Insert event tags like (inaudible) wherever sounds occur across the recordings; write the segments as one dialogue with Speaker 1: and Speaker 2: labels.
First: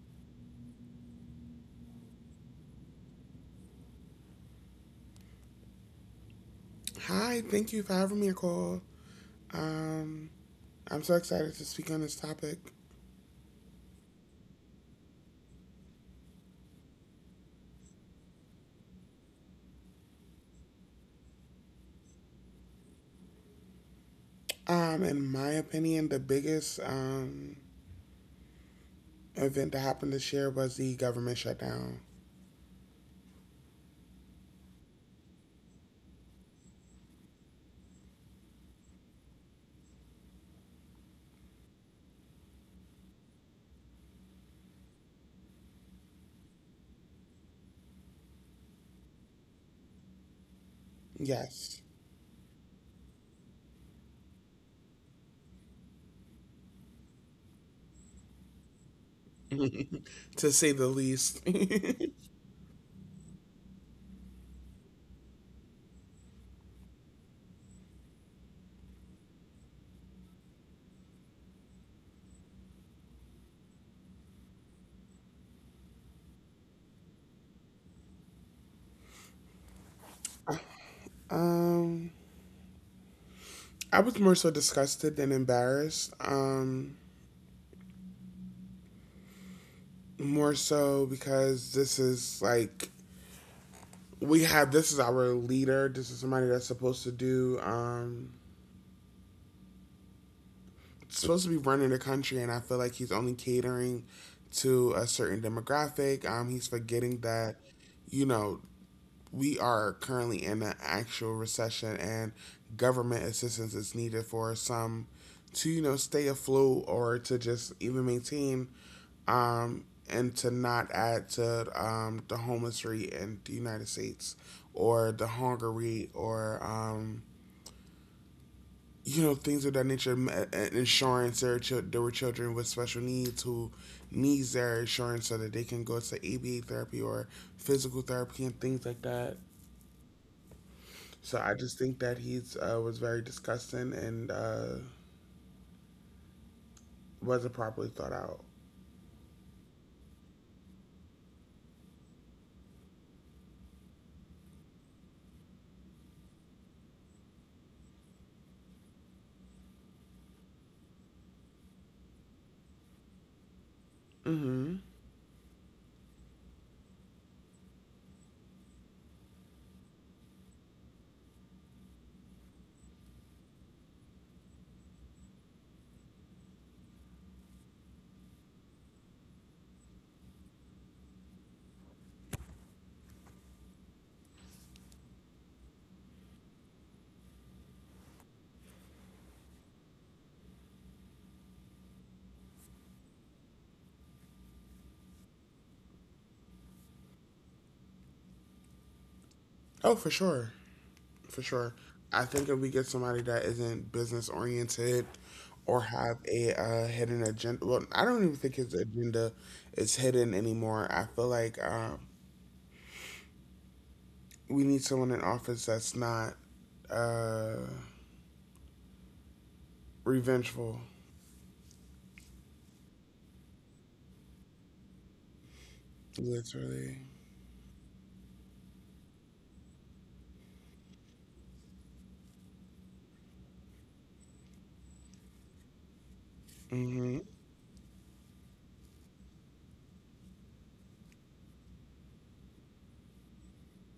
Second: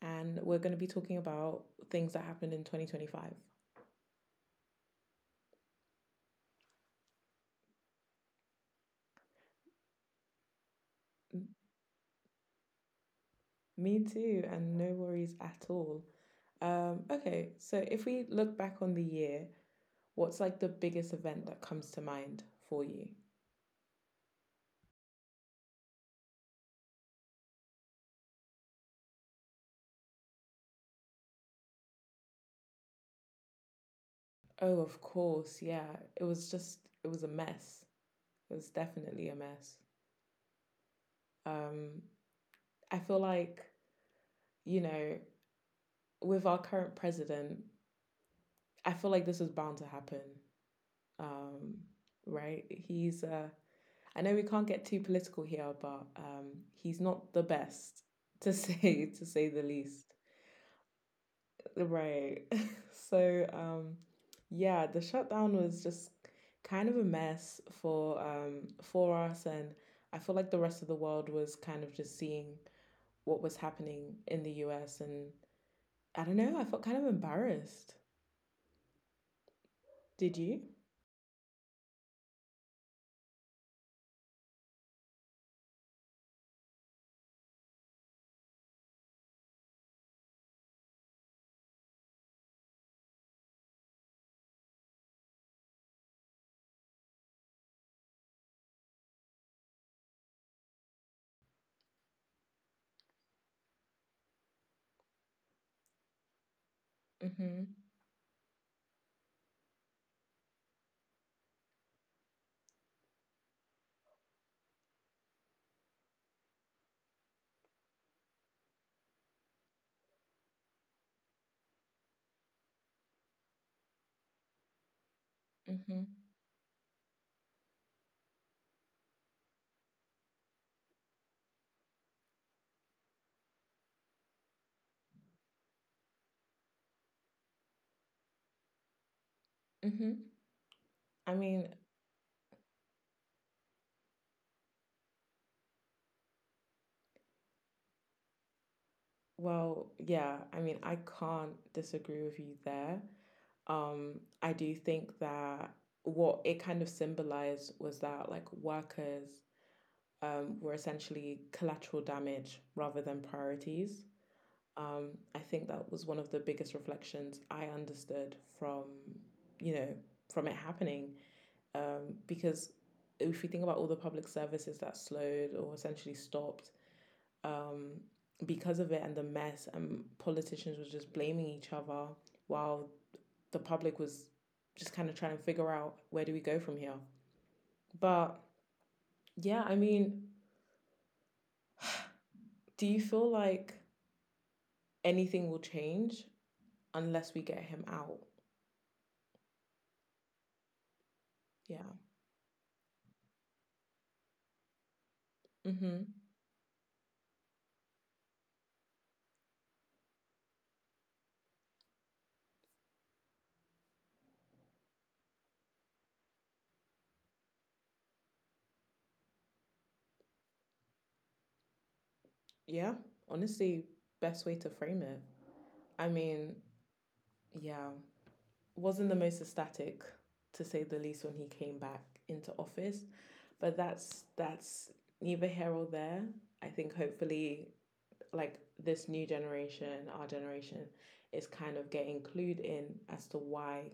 Speaker 1: and we're going to be talking about things that happened in 2025.
Speaker 2: Hi, thank you for having me, Nicole. Um, I'm so excited to speak on this topic.
Speaker 1: Me too, and no worries at all. Okay, so if we look back on the year, what's like the biggest event that comes to mind for you?
Speaker 2: In my opinion, the biggest event that happened this year was the government shutdown.
Speaker 1: Oh, of course, yeah. It was just, it was a mess. It was definitely a mess. Um, I feel like, you know, with our current president, I feel like this was bound to happen. Um,
Speaker 2: Yes.
Speaker 1: right? He's I know we can't get too political here, but he's not the best (laughs) to say the least.
Speaker 2: (laughs) To say the least.
Speaker 1: Right. (laughs) So yeah, the shutdown was just kind of a mess for us, and I feel like the rest of the world was kind of just seeing what was happening in the U.S. and I don't know. I felt kind of embarrassed. Did you?
Speaker 2: (laughs) um, I was more so disgusted than embarrassed. More so because this is like we have this is our leader. This is somebody that's supposed to be running the country, and I feel like he's only catering to a certain demographic. He's forgetting that,
Speaker 1: Mm-hmm.
Speaker 2: you know, we are currently in an actual recession, and government assistance is needed for some to stay afloat or to just even maintain and to not add to the homeless rate in the United States or the hunger rate
Speaker 1: Mm-hmm.
Speaker 2: or you know things of that nature, insurance there were children with special needs who needs their insurance so that they can go to aba therapy or physical therapy and things like that.
Speaker 1: Mm-hmm. I
Speaker 2: So I
Speaker 1: mean,
Speaker 2: just think that he's was very disgusting and wasn't properly thought out.
Speaker 1: well, yeah, I mean, I can't disagree with you there. I do think that what it kind of symbolized was that like workers were essentially collateral damage rather than priorities.
Speaker 2: Hmm.
Speaker 1: Um, I think that was one of the biggest reflections I understood from, you know, from it happening. Because if you think about all the public services that slowed or essentially stopped, um, because of it and the mess, and politicians were just blaming each other while the public was just kind of trying to figure out where do we go from here. But yeah, I mean, do you feel like anything will change unless we get him out?
Speaker 2: Oh, for sure, for sure.
Speaker 1: Yeah.
Speaker 2: I think if we get somebody that isn't business oriented or
Speaker 1: Mm-hmm.
Speaker 2: have a hidden agenda, well, I don't even think his agenda is hidden anymore. I feel like we need someone in office that's not uh, revengeful,
Speaker 1: Yeah. Honestly, best way to frame it. I mean,
Speaker 2: literally.
Speaker 1: yeah, wasn't the most ecstatic to say the least when he came back into office, but that's neither here or there. I think
Speaker 2: Hmm.
Speaker 1: hopefully like this new generation, our generation, is kind of getting clued in as to why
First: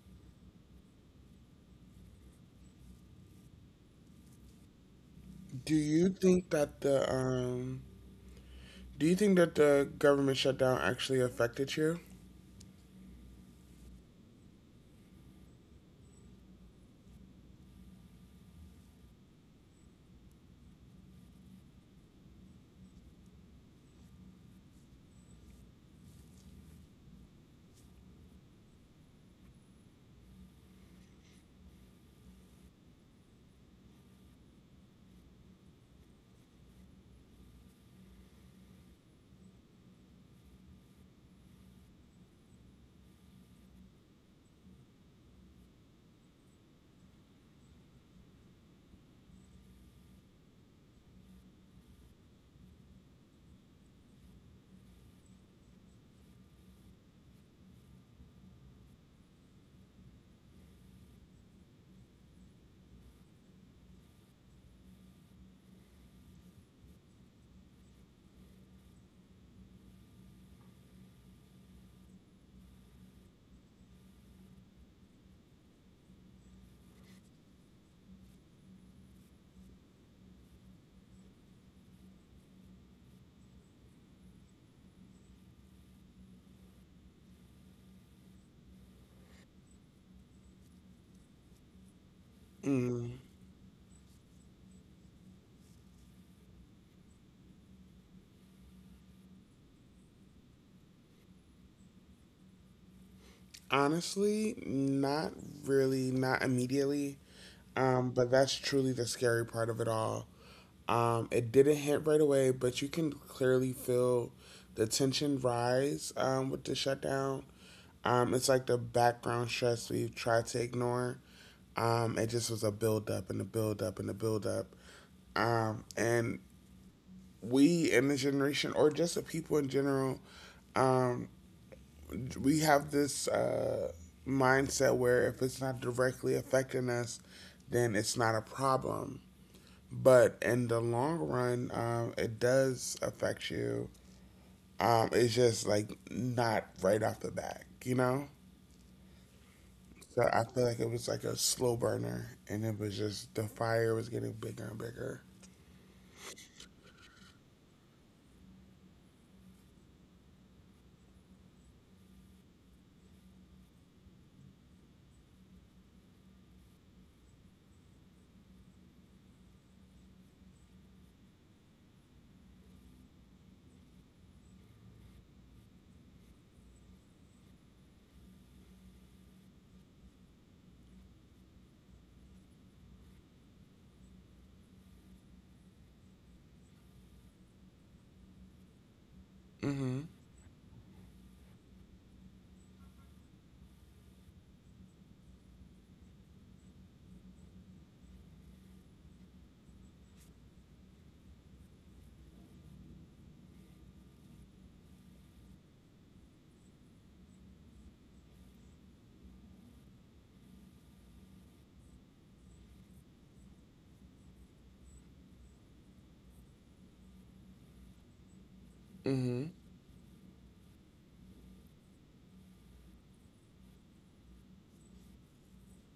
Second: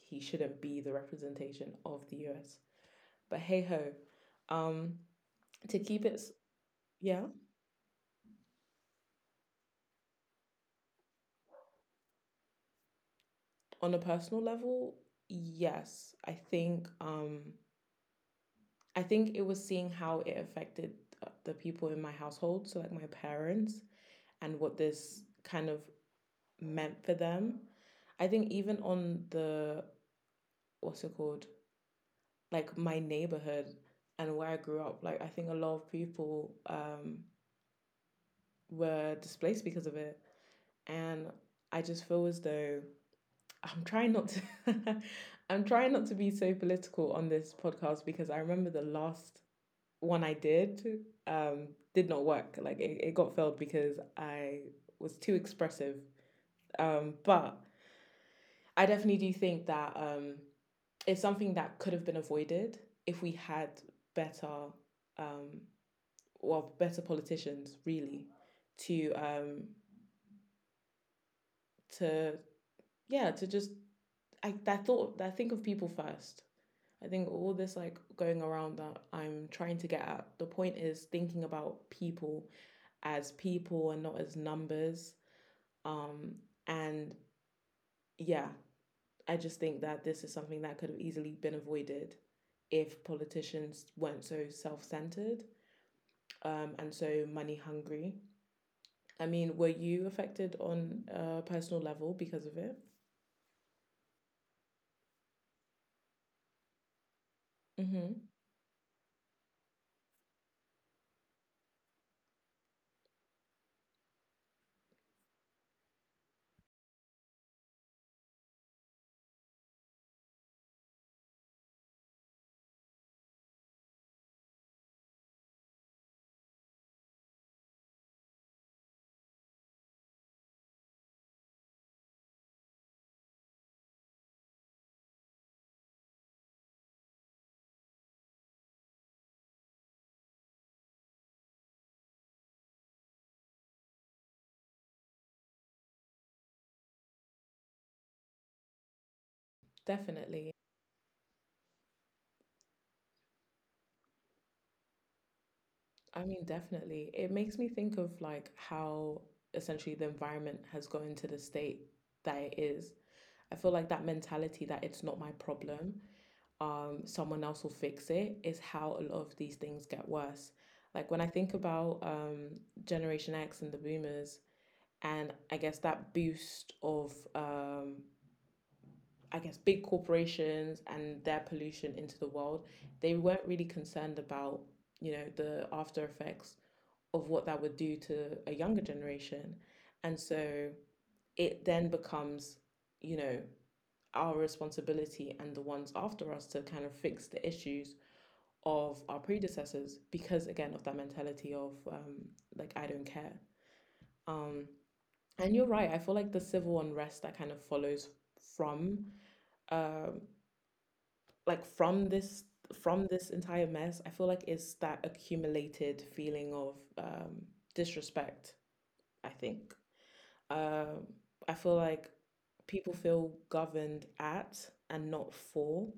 Speaker 1: he shouldn't be the representation of the US. But hey ho, um,
Speaker 2: Do
Speaker 1: to keep
Speaker 2: you
Speaker 1: it
Speaker 2: think that the
Speaker 1: yeah
Speaker 2: do you think that the government shutdown actually affected you?
Speaker 1: on a personal level, yes, I think it was seeing how it affected the people in my household, so like my parents, and what this kind of meant for them. I think even on the what's it called? Like my neighborhood and where I grew up, like I think a lot of people were displaced because of it. And I just feel as though (laughs) I'm trying not to (laughs) I'm trying not to be so political on this podcast because I remember the last one I did not work. Like it got failed because I was too expressive. But I definitely do think that it's something that could have been avoided if we had better, um, well, better politicians really, to to yeah, to just I that thought that think of people first. I think all this like going around that I'm trying to get at the point is thinking about people as people and not as numbers. Um, and yeah, I just think that this is something that could have easily been avoided if
Speaker 2: Mm.
Speaker 1: politicians weren't so self centered, and so money hungry. I mean, were you affected on a personal level because of it?
Speaker 2: Honestly, not really, not immediately.
Speaker 1: Mm-hmm.
Speaker 2: But that's truly the scary part of it all. It didn't hit right away, but you can clearly feel the tension rise with the shutdown. It's like the background stress we've tried to ignore. It just was a buildup, and a buildup, and a buildup. And we in this generation, or just the people in general, we have this mindset where if it's not directly affecting us, then it's not a problem. But in the long run, it does affect you. It's just like not right off the bat, you know? So I
Speaker 1: Definitely.
Speaker 2: feel like it was like a slow burner and it was just the fire was getting bigger and bigger.
Speaker 1: I mean, definitely. It makes me think of like how essentially the environment has gone to the state that it is. I feel like that mentality that it's not my problem, someone else will fix it, is how a lot of these things get worse. Like when I think about Generation X and the boomers, and I guess that boost of I guess, big corporations and their pollution into the world, they weren't really concerned about, you know, the after effects of what that would do to a younger generation.
Speaker 2: Mm hmm.
Speaker 1: And so it then becomes, you know, our responsibility and the ones after us to kind of fix the issues of our predecessors because, again, of that mentality of, like, I don't care. Um, and you're right, I feel like the civil unrest that kind of follows from uh, like from this entire mess, I feel like it's that accumulated feeling of disrespect, I
Speaker 2: Mm
Speaker 1: think. Um, I feel like people feel governed at and not for,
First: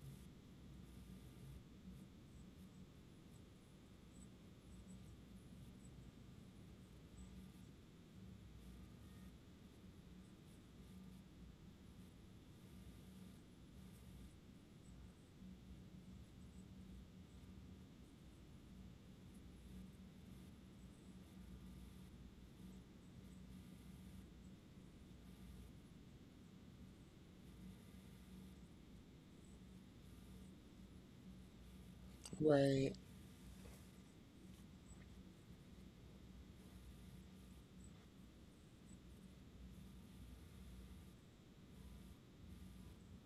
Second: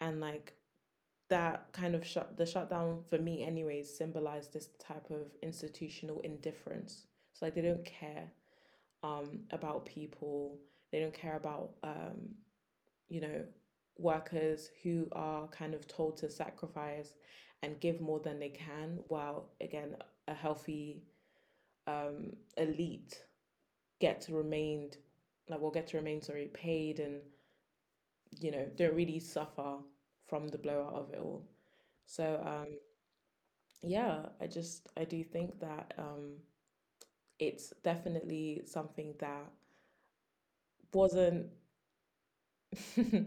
Speaker 1: and like that kind of shutdown for me anyways symbolized this type of institutional indifference. So like they don't care about people, they don't care about you know, workers who are kind of told to sacrifice and give more than they can, while again, a healthy um, elite get to remain, like, will get to remain, sorry, paid and, you know, don't really suffer from the blowout of it all. So,
Speaker 2: hmm. Right.
Speaker 1: yeah, I do think that it's definitely something that wasn't (laughs)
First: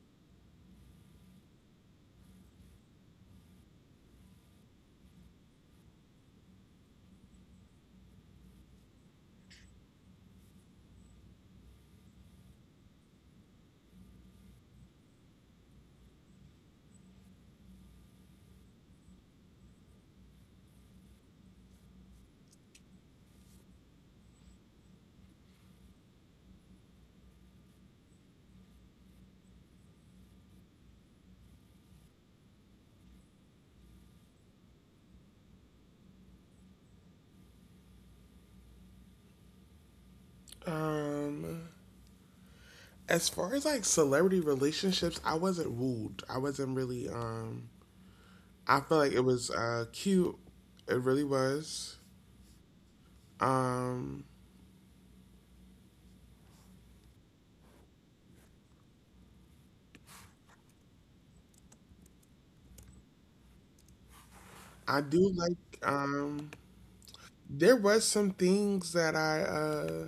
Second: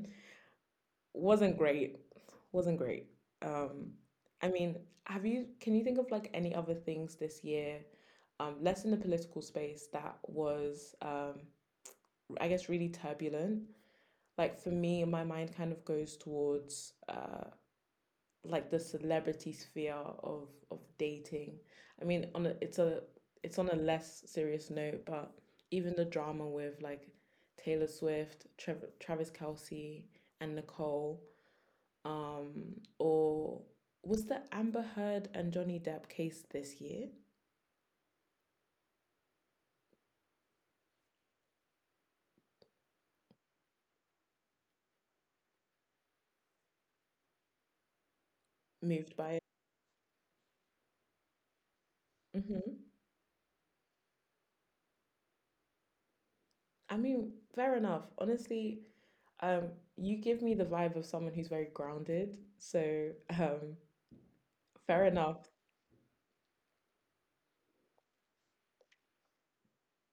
Speaker 1: wasn't great. Wasn't great. Um, I mean, can you think of like any other things this year, less in the political space that was, I guess, really turbulent? Like for me, my mind kind of goes towards like the celebrity sphere of dating. I mean, it's a it's on a less serious note, but even the drama with like Taylor Swift, Travis Kelsey, and Nicole or was the Amber Heard and Johnny Depp case this year
Speaker 2: Um, as far as like celebrity relationships, I wasn't wooed. I wasn't really, I feel
Speaker 1: moved
Speaker 2: like it
Speaker 1: by it?
Speaker 2: was cute. It really was.
Speaker 1: Hmm.
Speaker 2: Um,
Speaker 1: I mean, fair enough. Honestly, um, you give me the vibe of someone who's very grounded. So, um, fair
Speaker 2: I do
Speaker 1: enough.
Speaker 2: like. Um, there was some things that I uh,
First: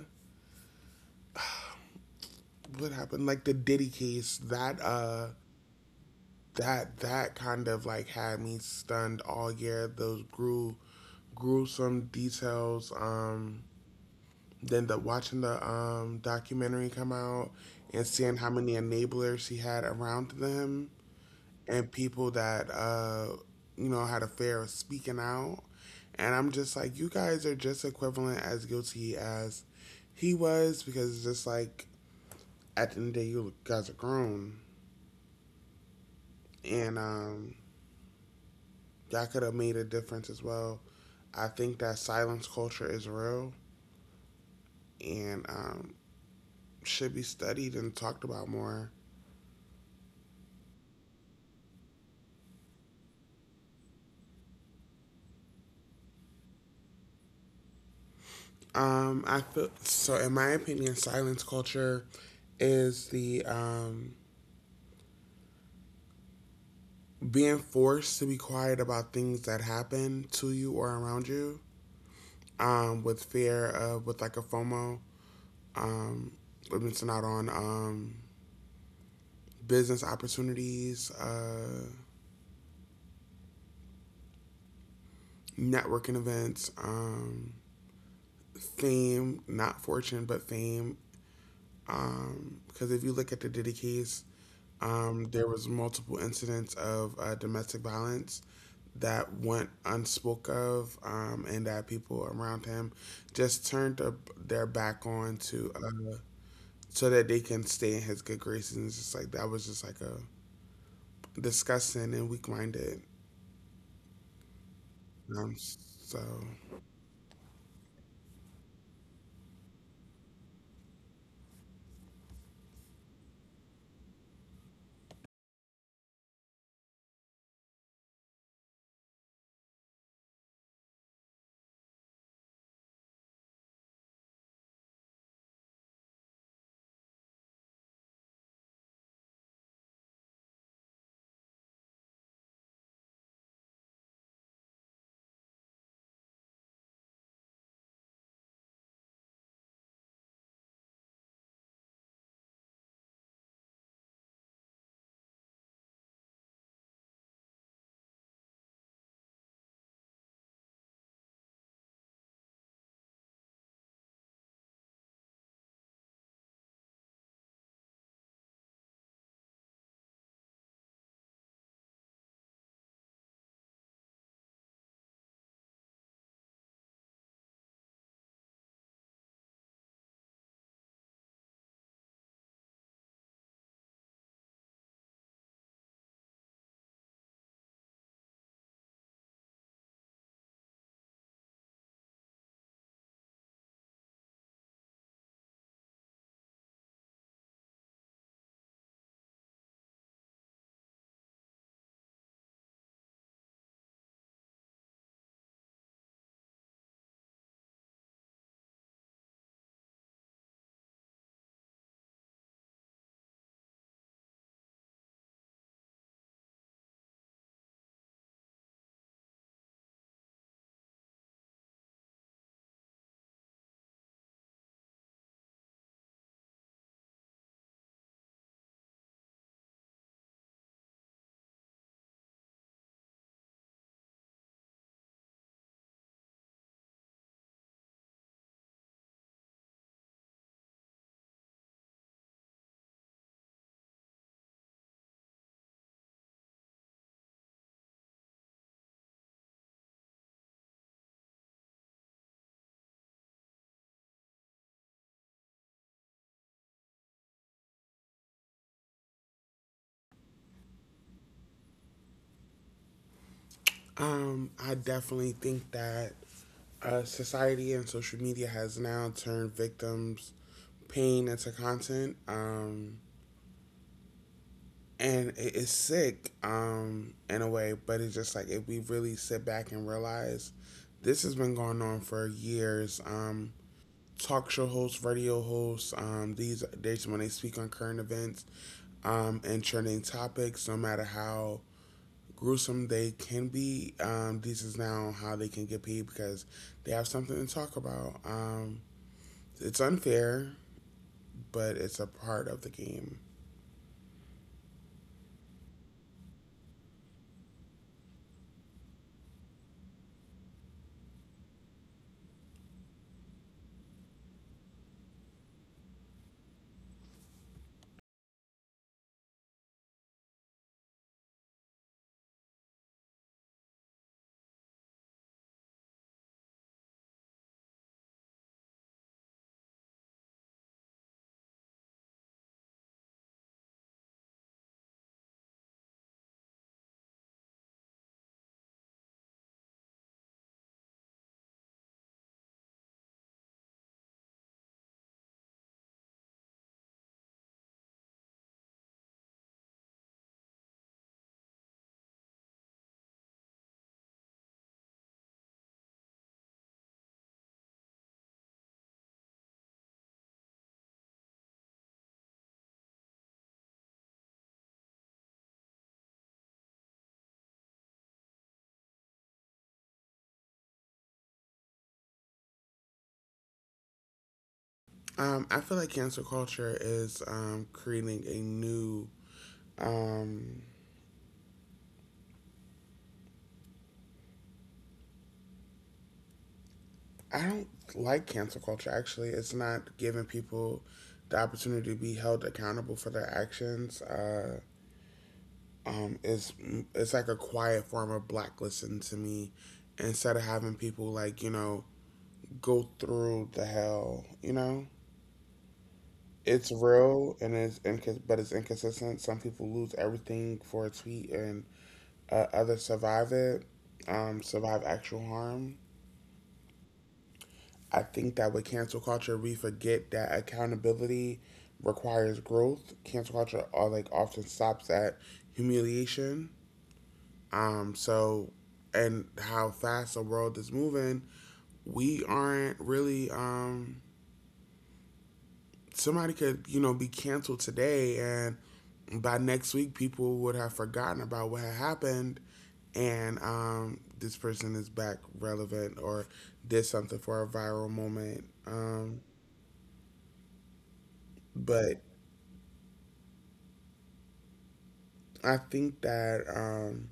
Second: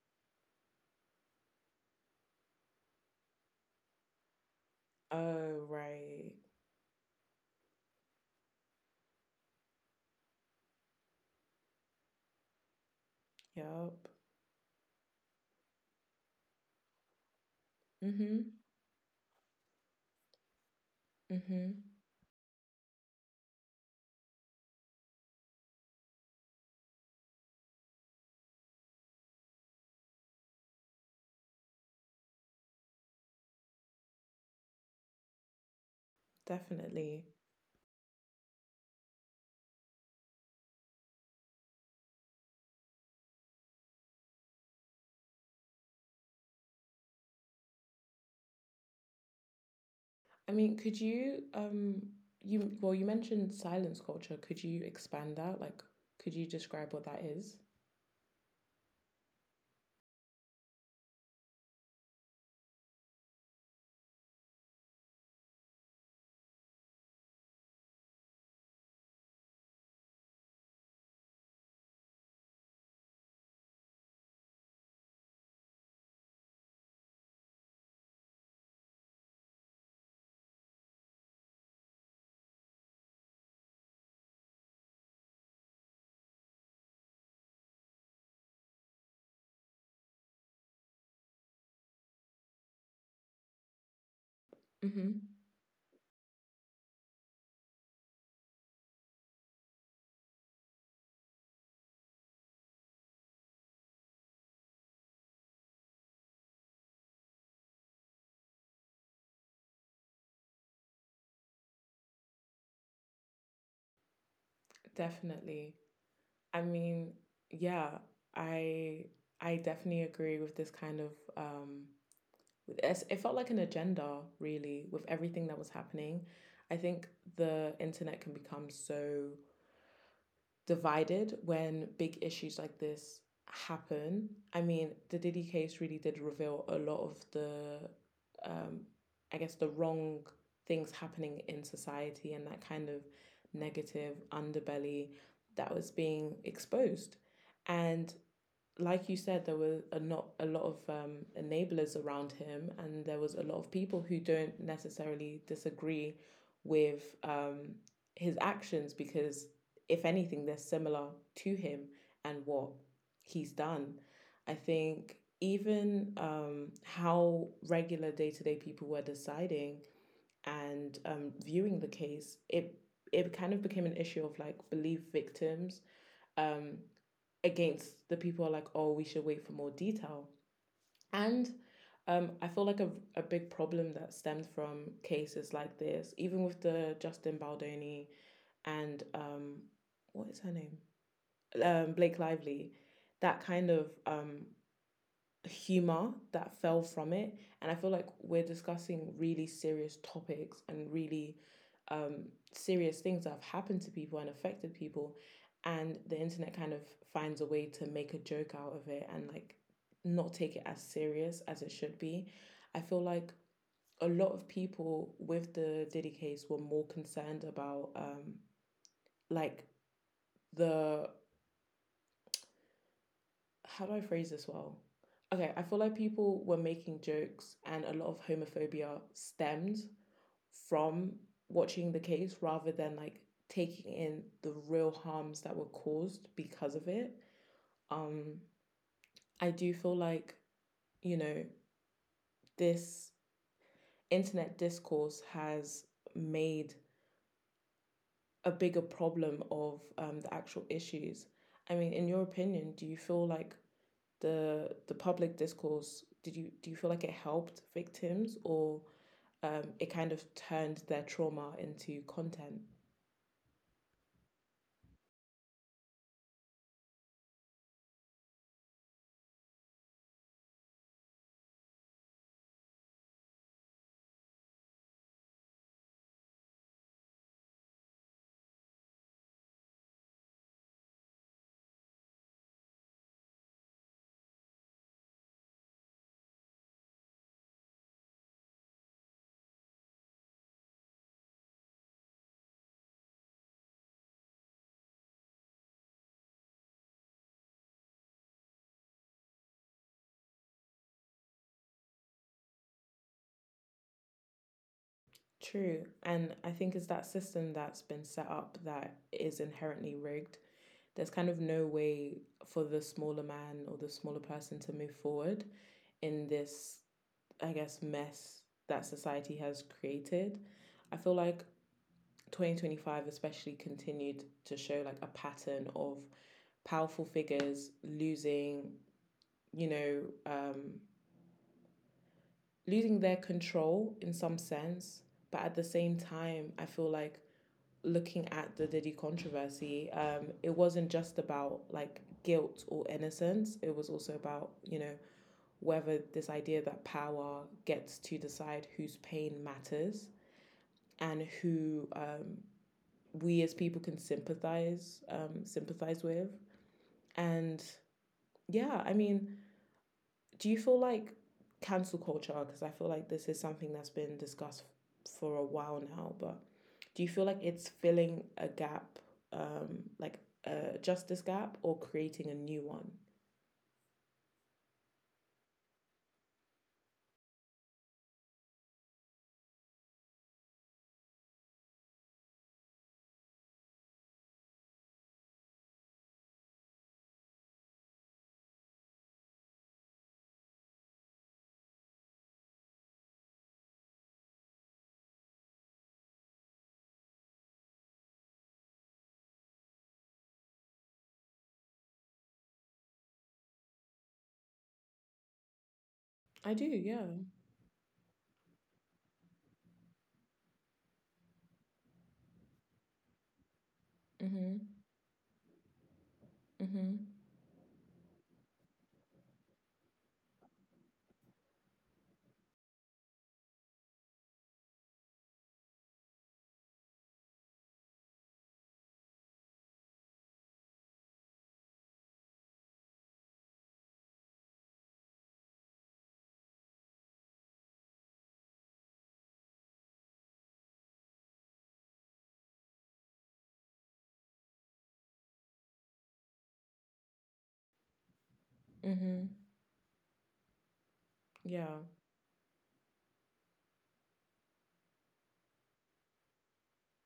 Speaker 2: what happened, like the Diddy case. That uh,
Speaker 1: Oh, right.
Speaker 2: that that kind of like had me stunned all year. Those grew gruesome details.
Speaker 1: Yup.
Speaker 2: Then the watching the documentary come out and seeing how
Speaker 1: Mm-hmm.
Speaker 2: many enablers he had around them
Speaker 1: Mm-hmm.
Speaker 2: and people that you know had a fear of speaking out. And I'm just like, you guys are just equivalent as guilty as he was, because it's just like at the end of the day, you guys are grown, and
Speaker 1: Definitely.
Speaker 2: y'all could have made a difference as well. I think that silence culture is real and should be studied and talked about more.
Speaker 1: I mean, could you you well you mentioned silence culture. Could you expand that? Like, could you describe what that is?
Speaker 2: I feel so. In my opinion, silence culture is the being forced to be quiet about things that happen to you or around you with fear of with like a FOMO, um, with missing out on business opportunities, networking events, fame, not fortune, but fame. Because if you look at the Diddy case,
Speaker 1: Mm-hmm.
Speaker 2: there was multiple incidents of domestic violence that went unspoke of and that people around him just turned up their back on to so that they can stay in his good graces, and it's just like that was just like a disgusting and weak-minded
Speaker 1: Definitely.
Speaker 2: so
Speaker 1: I mean, yeah, I I definitely agree with this kind of um with it's- it felt like an agenda really with everything that was happening. I think the internet can become so divided when big issues like this happen. I mean, the Diddy case really did reveal a lot of the, um, I guess, the wrong things happening in society and that kind of negative underbelly that was being exposed. And like you said, there were a not a lot of enablers around him, and there was a lot of people who don't necessarily disagree with his actions because, if anything, they're similar to him and what he's done. I think even how regular day to day people were deciding and viewing the case, it kind of became an issue of like believe victims um, against the people who are like, oh, we should wait for more detail. And I feel like a big problem that stemmed from cases like this, even with the Justin Baldoni and what is her name? Blake Lively, that kind of humor that fell from it. And I feel like we're discussing really serious topics and really um, serious things that have happened to people and affected people. And the internet kind of finds a way to make a joke out of it and like not take it as serious as it should be. I feel like a lot of people with the Diddy case were more concerned about like the how do I phrase this well? Okay, I feel like people were making jokes and a lot of homophobia stemmed from watching the case rather than like taking in the real harms that were caused because of it. Um, I do feel like, you know, this internet discourse has made a bigger problem of the actual issues. I mean, in your opinion, do you feel like the public discourse did you do you feel like it helped victims or it kind of turned their trauma into content?
Speaker 2: I definitely think that society and social media has now turned victims pain into content and it's sick in a way, but it's just like if we really sit back and realize this has been going on for years um. Talk show hosts, radio hosts, um, these days when they speak on current events and trending topics, no matter how gruesome they can be um, this is now how they can get paid because they have something to talk about um. It's unfair, but it's a part of the game.
Speaker 1: True. And I think it's that system that's been set up that is inherently rigged. There's kind of no way for the smaller man or the smaller person to move forward in this, I guess, mess that society has created. I feel like 2025 especially continued to show like a pattern of powerful figures losing, you know, um, losing their control in some sense. But at the same time, I feel like looking at the Diddy controversy, it wasn't just about like guilt or innocence. It was also about, you know, whether this idea that power gets to decide whose pain matters and who we as people can sympathize with. And yeah, I mean, do you feel like cancel culture? Because I feel like this is something that's been discussed for a while now, but do you feel like it's filling a gap, like a justice gap, or creating a new one?
Speaker 2: I feel like cancel culture is creating a new. Um, I don't like cancel culture, actually. It's not giving people the opportunity to be held accountable for their actions. Um, it's, it's like a quiet form of blacklisting to me instead of having people, like, you know, go through the hell, you know?
Speaker 1: I
Speaker 2: It's
Speaker 1: do, yeah.
Speaker 2: real and but it's inconsistent. Some people lose everything for a tweet and other survive it, survive
Speaker 1: Mhm.
Speaker 2: actual harm.
Speaker 1: Mhm.
Speaker 2: I think that with cancel culture, we forget that accountability requires growth. Cancel culture all like often stops at humiliation. So and how fast the world is moving, we aren't really somebody could, you know, be canceled today, and by next week people would have forgotten about what had happened, and this person is back relevant or did something for a viral moment.
Speaker 1: Mhm. Yeah.
Speaker 2: But I think that,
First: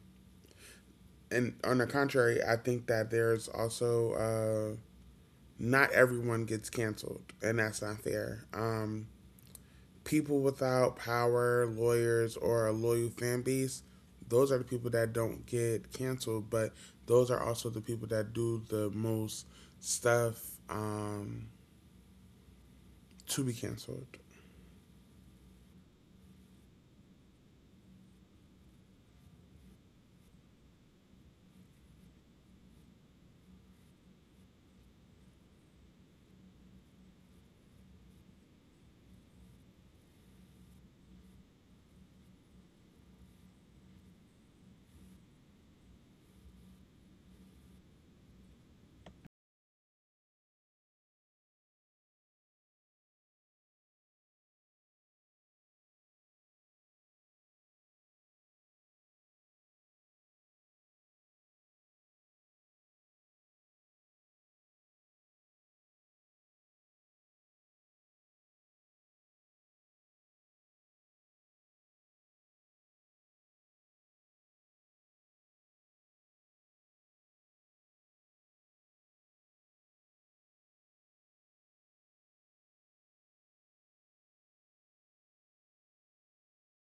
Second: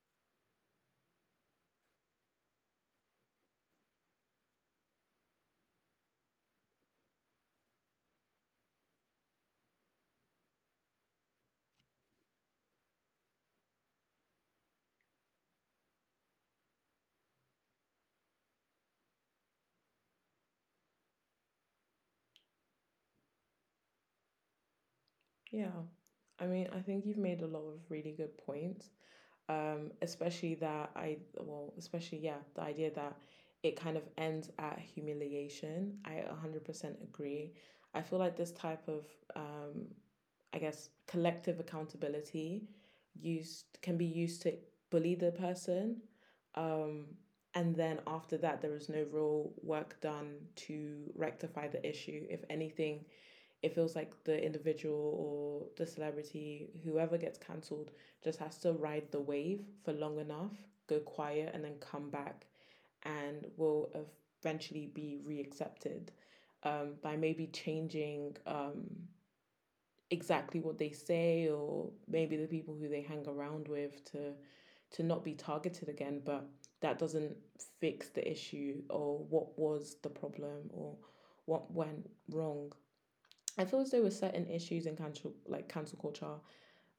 Speaker 2: and on the contrary, I think that there's also not everyone gets canceled, and that's not fair. People without power, lawyers, or a loyal fan base, those are the people that don't get canceled, but those are also the people that do the most stuff um, to be canceled.
Speaker 1: Yeah. I mean, I think you've made a lot of really good points. Especially that I well, especially yeah, the idea that it kind of ends at humiliation. I 100% agree. I feel like this type of um I guess collective accountability used can be used to bully the person. Um, and then after that, there is no real work done to rectify the issue. If anything, it feels like the individual or the celebrity, whoever gets cancelled, just has to ride the wave for long enough, go quiet, and then come back and will eventually be reaccepted, by maybe changing exactly what they say or maybe the people who they hang around with to not be targeted again, but that doesn't fix the issue or what was the problem or what went wrong. I feel as though with certain issues in cancel culture,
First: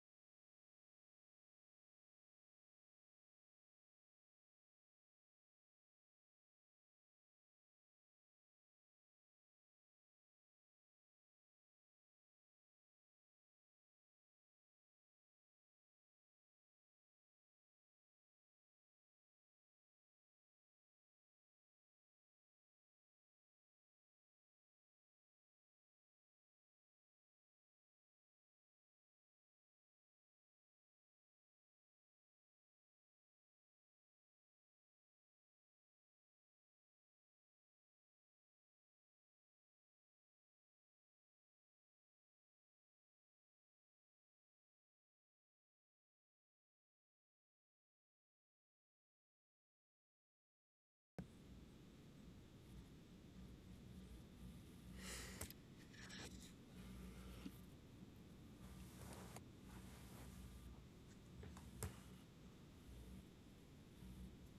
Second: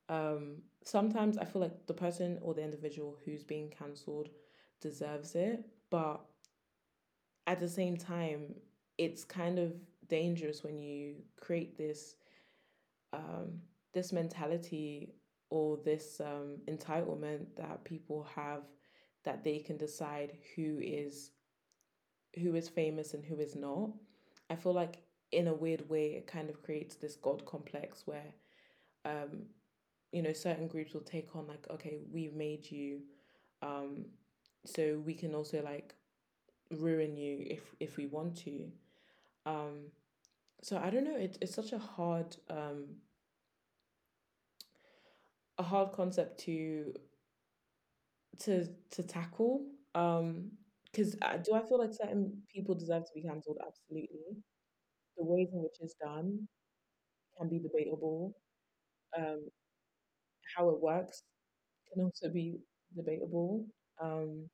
Speaker 1: um sometimes I feel like the person or the individual who's being cancelled deserves it, but at the same time, it's kind of dangerous when you create this, um, this mentality or this, entitlement that people have, that they can decide who is famous and who is not. I feel like in a weird way it kind of creates this god complex where, um, you know, certain groups will take on like, okay, we've made you, um, so we can also like ruin you if we want to. Um, so I don't know. It's such a hard, a hard concept to to tackle. Um, because do I feel like certain people deserve to be cancelled? Absolutely. The ways in which it's done can be debatable. Um, how it works can also be debatable. Um,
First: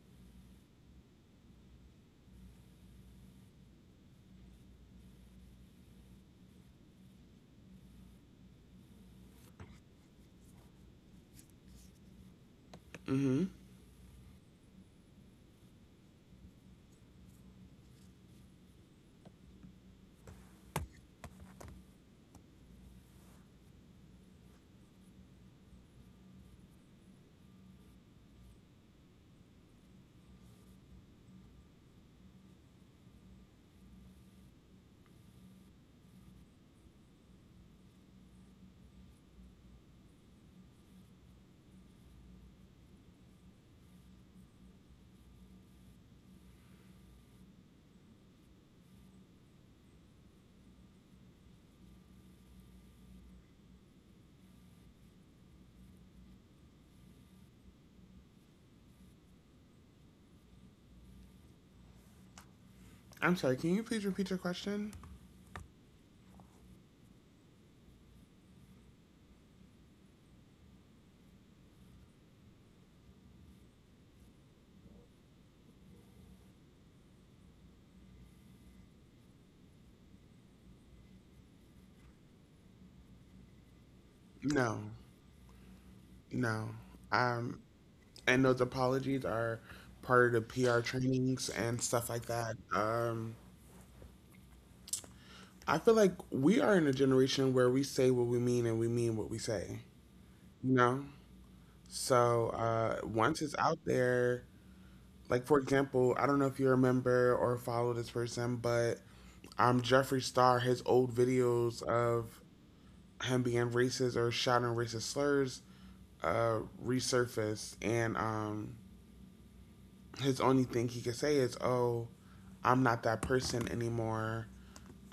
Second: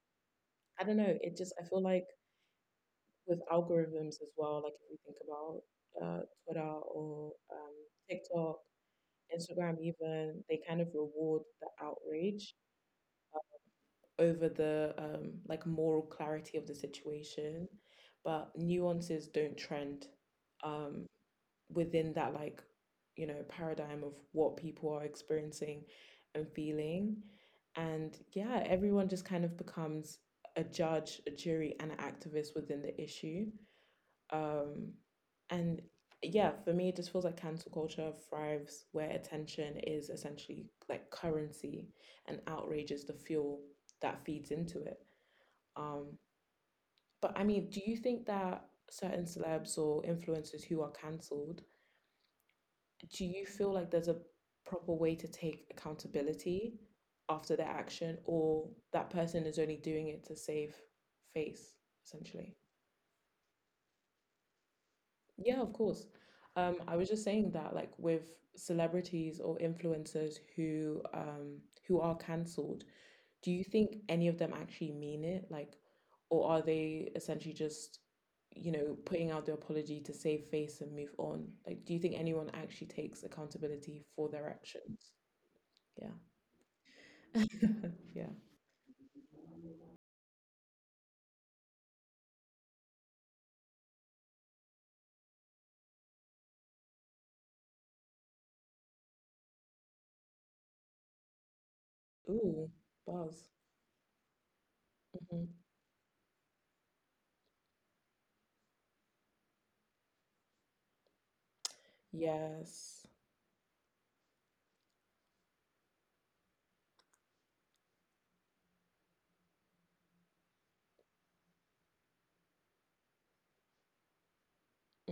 Speaker 1: I don't know. It just I feel like with algorithms as well. Like if we think about Twitter or, TikTok, Instagram, even, they kind of reward the outrage
Speaker 2: Mm-hmm.
Speaker 1: over the, like, moral clarity of the situation, but nuances don't trend um, within that, like, you know, paradigm of what people are experiencing and feeling. And yeah, everyone just kind of becomes a judge, a jury, and an activist within the issue. Um, and yeah, for me, it just feels like cancel culture thrives where attention is essentially like currency and outrage is the fuel that feeds into it. Um, but I mean, do you think that certain celebs or influencers who are cancelled, do you feel like there's a proper way to take accountability after their action, or that person is only doing it to save face, essentially?
Speaker 2: I'm sorry. Can you please repeat your question?
Speaker 1: Yeah, of course. I was just saying that, like, with celebrities or influencers who are cancelled, do you think any of them actually mean it? Like, or are they essentially just, you know, putting out the apology to save face and move on? Like, do you think anyone actually takes accountability for their
Speaker 2: No,
Speaker 1: actions? Yeah.
Speaker 2: no.
Speaker 1: (laughs)
Speaker 2: Um,
Speaker 1: Yeah.
Speaker 2: and those apologies are part of the PR trainings and stuff like that. I feel like we are in a generation where we say what we mean and we mean what we say. You know. So
Speaker 1: Ooh,
Speaker 2: once
Speaker 1: buzz.
Speaker 2: it's out there, like for
Speaker 1: Hmm.
Speaker 2: example, I don't know if you remember or follow this person, but Jeffree Star, his old videos of
Speaker 1: Yes.
Speaker 2: him being racist or shouting racist slurs resurfaced, and his only thing he could say is, "Oh, I'm not that person anymore,"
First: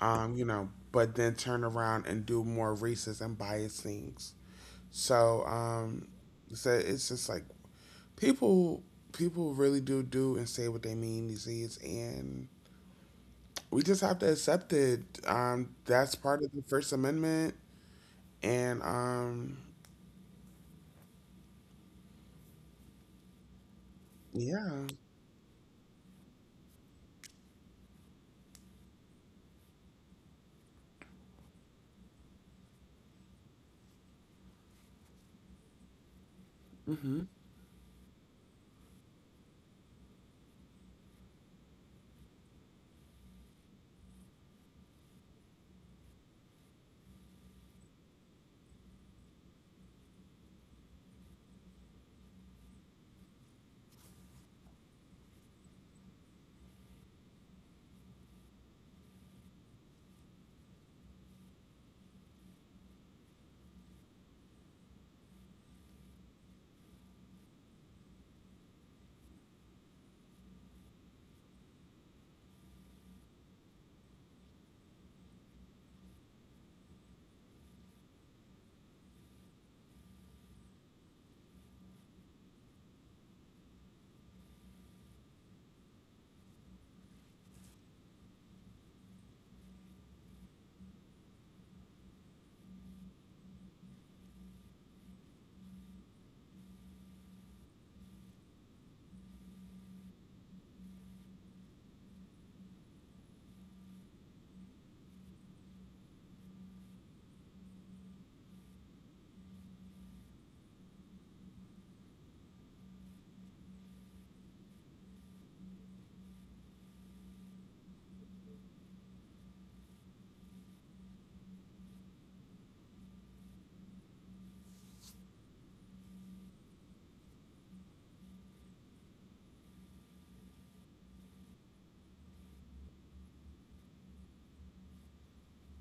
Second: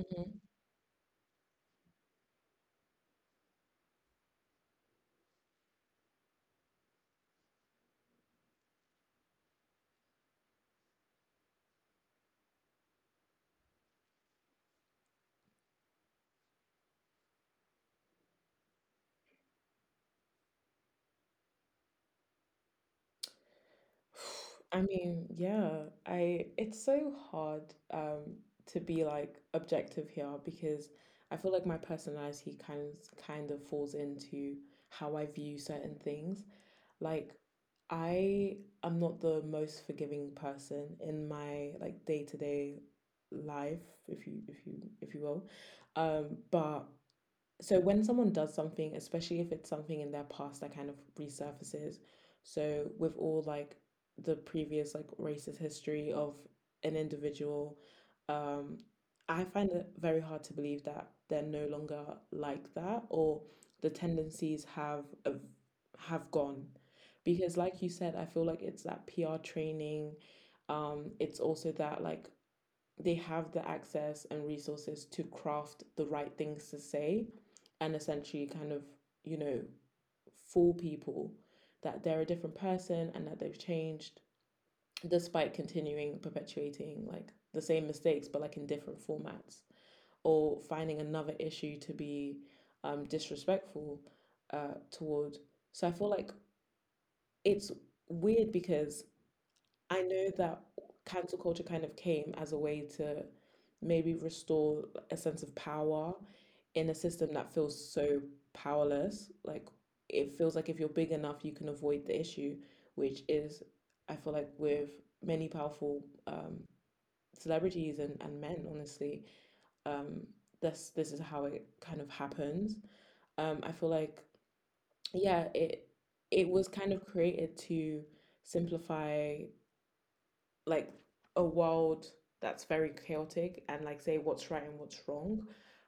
Speaker 2: you know. But then turn around and do more racist and biased things. So, so it's just like people people really do do and say what they mean these days, and we just have to accept it. That's part of the First Amendment, and
Speaker 1: I
Speaker 2: yeah.
Speaker 1: mean, yeah, I it's so hard, um to be like objective here, because I feel like my personality kind of falls into how I view certain things.
Speaker 2: Mm-hmm.
Speaker 1: Like, I am not the most forgiving person in my, like, day-to-day life, if you will. But so when someone does something, especially if it's something in their past that kind of resurfaces, so with all, like, the previous, like, racist history of an individual, um, I find it very hard to believe that they're no longer like that, or the tendencies have gone. Because like you said, I feel like it's that PR training. It's also that, like, they have the access and resources to craft the right things to say, and essentially kind of, you know, fool people that they're a different person and that they've changed, despite continuing perpetuating, like, the same mistakes but, like, in different formats, or finding another issue to be, disrespectful toward. So I feel like it's weird, because I know that cancel culture kind of came as a way to maybe restore a sense of power in a system that feels so powerless. Like, it feels like if you're big enough, you can avoid the issue, which is, I feel like, with many powerful, celebrities and, men, honestly, um, this is how it kind of happens. I feel like, yeah, it was kind of created to simplify, like, a world that's very chaotic and, like, say what's right and what's wrong.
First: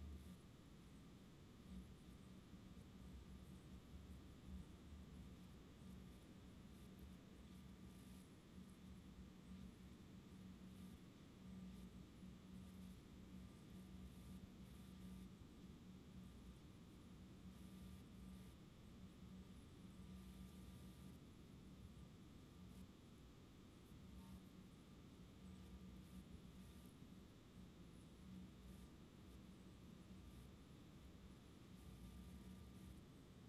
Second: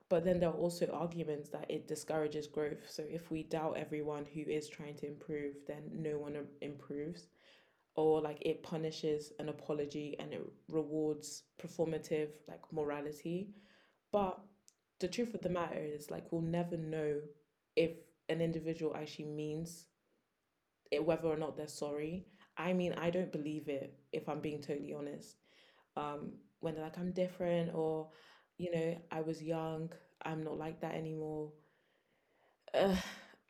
Speaker 1: But then there are also arguments that it discourages growth. So if we doubt everyone who is trying to improve, then no one improves. Or like it punishes an apology and it rewards performative, like, morality. But the truth of the matter is, like, we'll never know if an individual actually means it, whether or not they're sorry. I mean, I don't believe it, if I'm being totally honest, um, when they're like, I'm different, or, you know, I was young, I'm not like that anymore. Ugh,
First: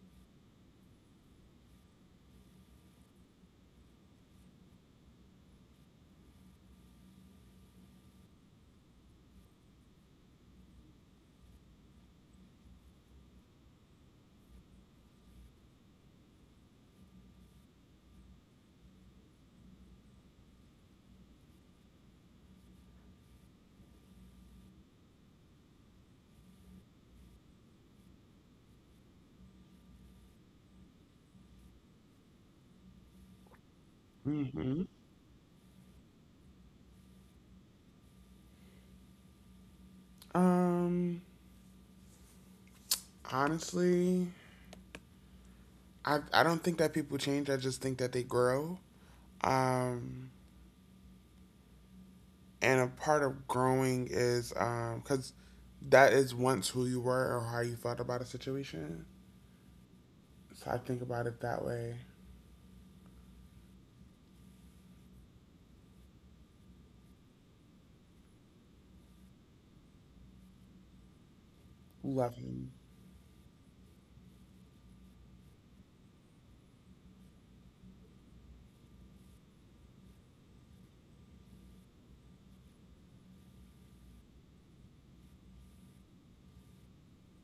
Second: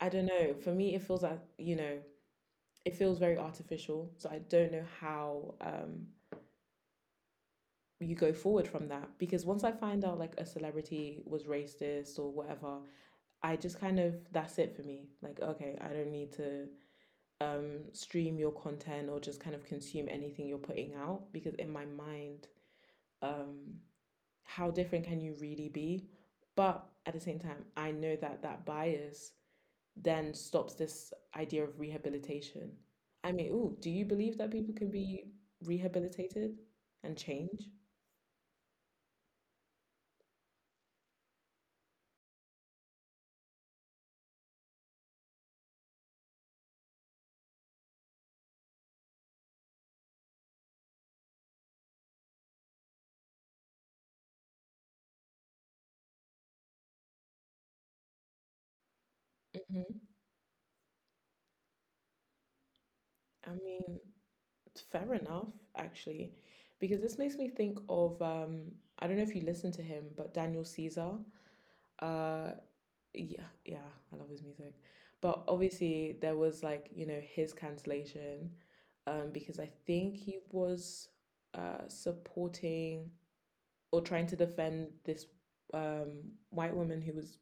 Speaker 1: I don't know. For me, it feels like, you know, it feels very artificial. So I don't know how, you go forward from that. Because once I find out, like, a celebrity was racist or whatever, I just kind of, that's it for me. Like, okay, I don't need to, stream your content or just kind of consume anything you're putting out, because in my mind, um, how different can you really be? But at the same time, I know that that bias then stops this idea of rehabilitation. I mean, ooh, do you believe that people
Speaker 2: Mm-hmm.
Speaker 1: can be rehabilitated and change?
Speaker 2: Um. Honestly, I don't think that people change. I just think that they grow. Um, and a part of growing is because that is once who you were or how you felt about a situation.
Speaker 1: Hmm.
Speaker 2: So I think about it that way.
Speaker 1: I mean, fair enough, actually, because this makes me think of, I don't know if you listen to him, but Daniel Caesar. Uh,
Speaker 2: Loving.
Speaker 1: Yeah, yeah, I love his music. But obviously there was, like, you know, his cancellation, because I think he was supporting or trying to defend this, um white woman who was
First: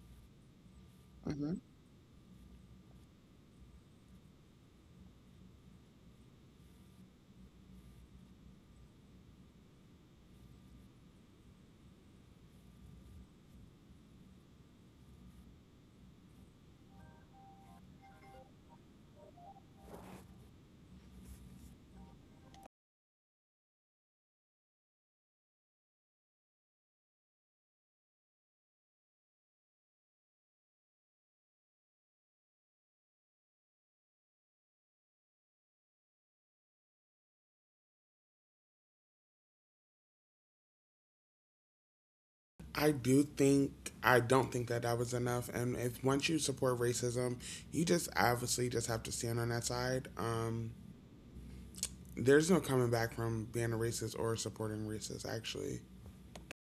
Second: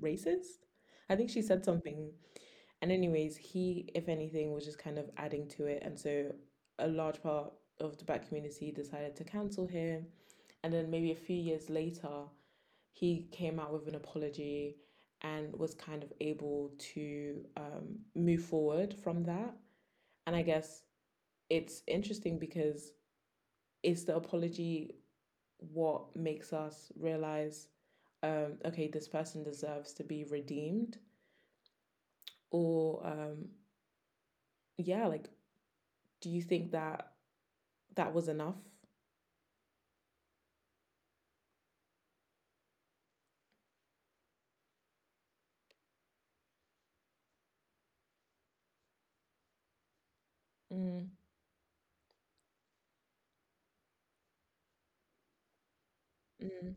Speaker 1: racist. I think she
Speaker 2: Hmm.
Speaker 1: said something. And anyways, he, if anything, was just kind of adding to it. And so a large part of the black community decided to cancel him. And then maybe a few years later, he came out with an apology and was kind of able to, move forward from that. And I guess it's interesting because it's the apology what makes us realize, okay, this person deserves to be redeemed, or, yeah, like, do you think that that was enough?
Speaker 2: I don't think that that was enough. And if once you support racism, you just obviously just have to stand on that side.
Speaker 1: Mm,
Speaker 2: There's no coming back from being a racist or supporting racist. Actually,
Speaker 1: mm.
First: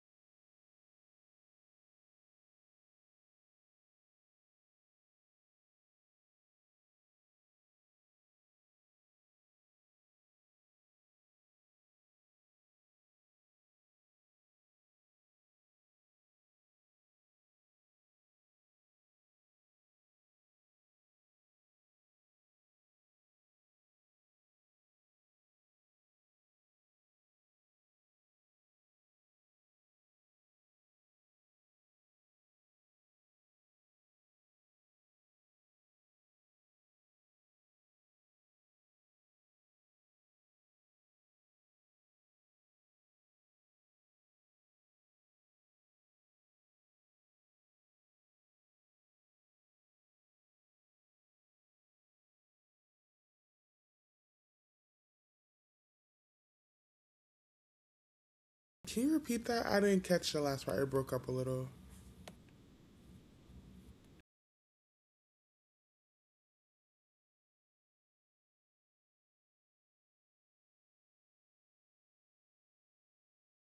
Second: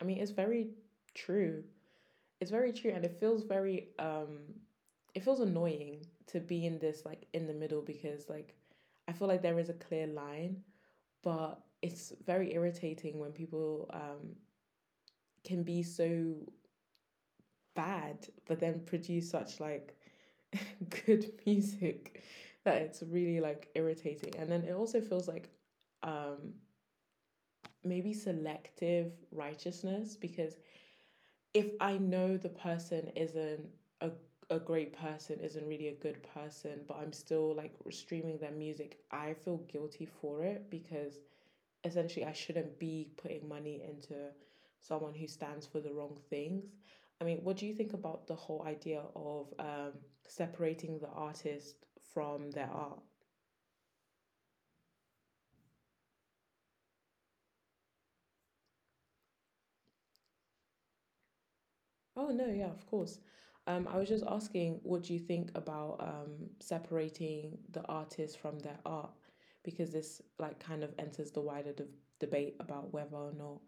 Speaker 1: I mean, it's very true. It's very true, and it feels very, it feels annoying to be in this, like, in the middle, because, like, I feel like there is a clear line, but it's very irritating when people can be so bad but then produce such, like, (laughs) good music that it's really, like, irritating, and then it also feels like, um maybe selective righteousness, because if I know the person isn't a a great person, isn't really a good person, but I'm still, like, streaming their music, I feel guilty for it, because essentially I shouldn't be putting money into someone who stands for the wrong things. I mean, what do you think about the whole idea of, separating the artist from their art?
Speaker 2: can you repeat that? I didn't catch the last part. It broke up a little.
Speaker 1: Oh no, yeah, of course. I was just asking, what do you think about, separating the artist from their art? Because this, like, kind of enters the wider de debate about whether or not,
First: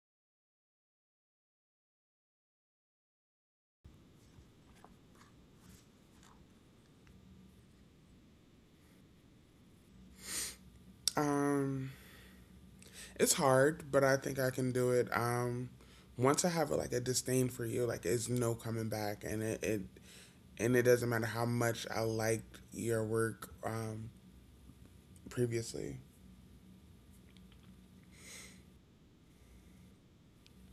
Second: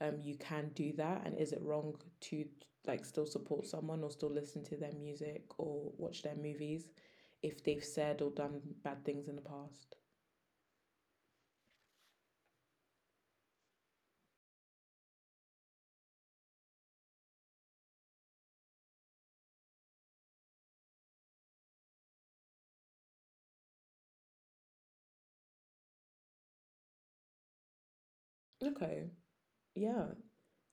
Speaker 1: you can do that, and is it wrong to, like, still support someone or still listen to their music or watch their movies if they've said or done bad things in the past?
Speaker 2: Um, it's hard, but I think I can do it. Once I have a, like a disdain for you, like it's no coming back, and it and it doesn't matter how much I liked your work previously.
Speaker 1: Okay, yeah.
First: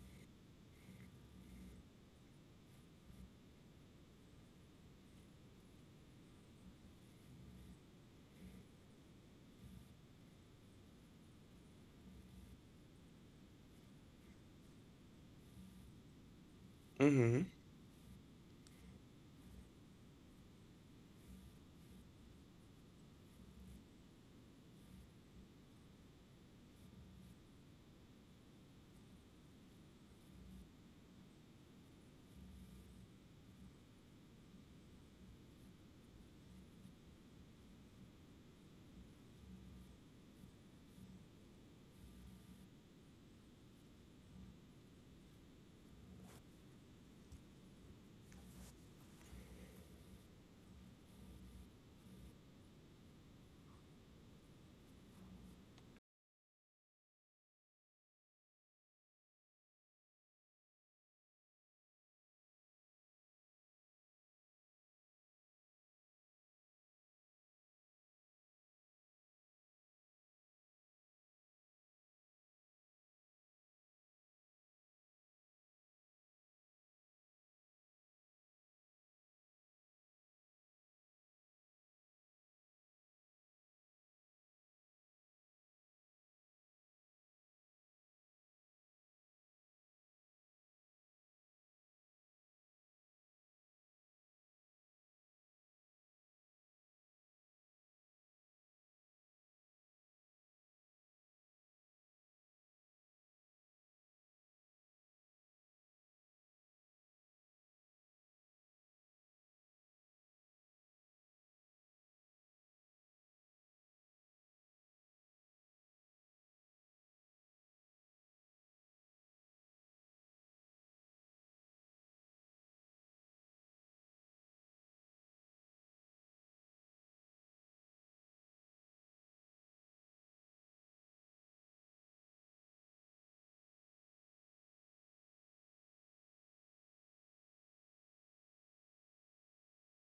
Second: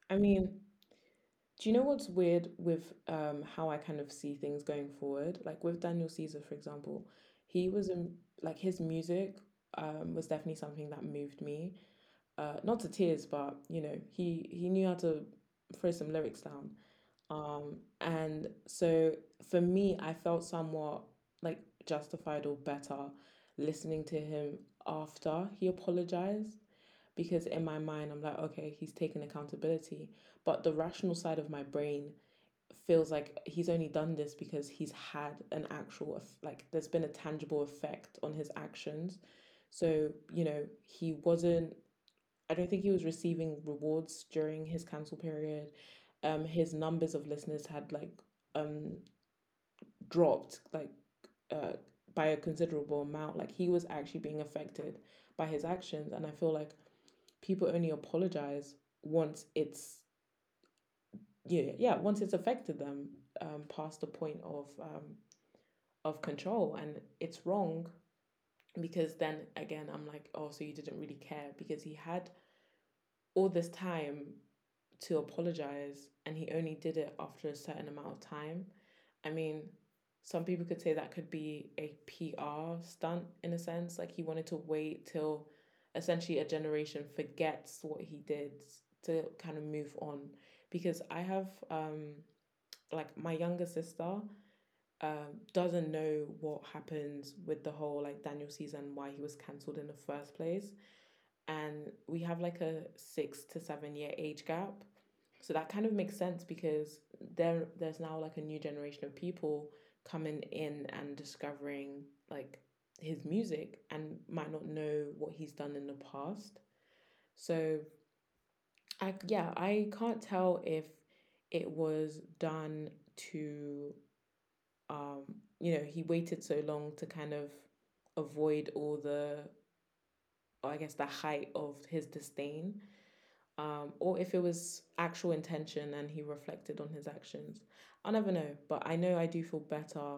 Speaker 1: I mean, do you know what's weird with, how I kind of see things going forward? Like with Daniel Caesar, for example, he was in, like, his music, was definitely something that moved me. Not to tears, but, you know, he knew how to throw some lyrics down.
Speaker 2: Mhm.
Speaker 1: And so for me, I felt somewhat, like, justified or better listening to him after he apologized, because in my mind, I'm like, okay, he's taken accountability. But the rational side of my brain feels like he's only done this because he's had an actual, like, there's been a tangible effect on his actions. So, you know, he wasn't, I don't think he was receiving rewards during his cancel period. His numbers of listeners had, like, um dropped, like, uh by a considerable amount, like, he was actually being affected by his actions. And I feel like people only apologize once it's, yeah, yeah, once it's affected them, past the point of, of control, and it's wrong, because then again I'm like, oh, so you didn't really care, because he had all this time to apologize and he only did it after a certain amount of time. I mean, some people could say that could be a PR stunt in a sense, like he wanted to wait till essentially a generation forgets what he did to kind of move on because I have like my younger sister, doesn't know what happens with the whole like Daniel season, why he was cancelled in the first place. And we have like a 6 to 7 year age gap. So that kind of makes sense because there's now like a new generation of people coming in and discovering like his music and might not know what he's done in the past. So I yeah, I can't tell if it was done to um, he waited so long to kind of avoid or I guess, the height of his disdain, or if it was actual intention and he reflected on his actions. I'll never know, but I know I do feel better,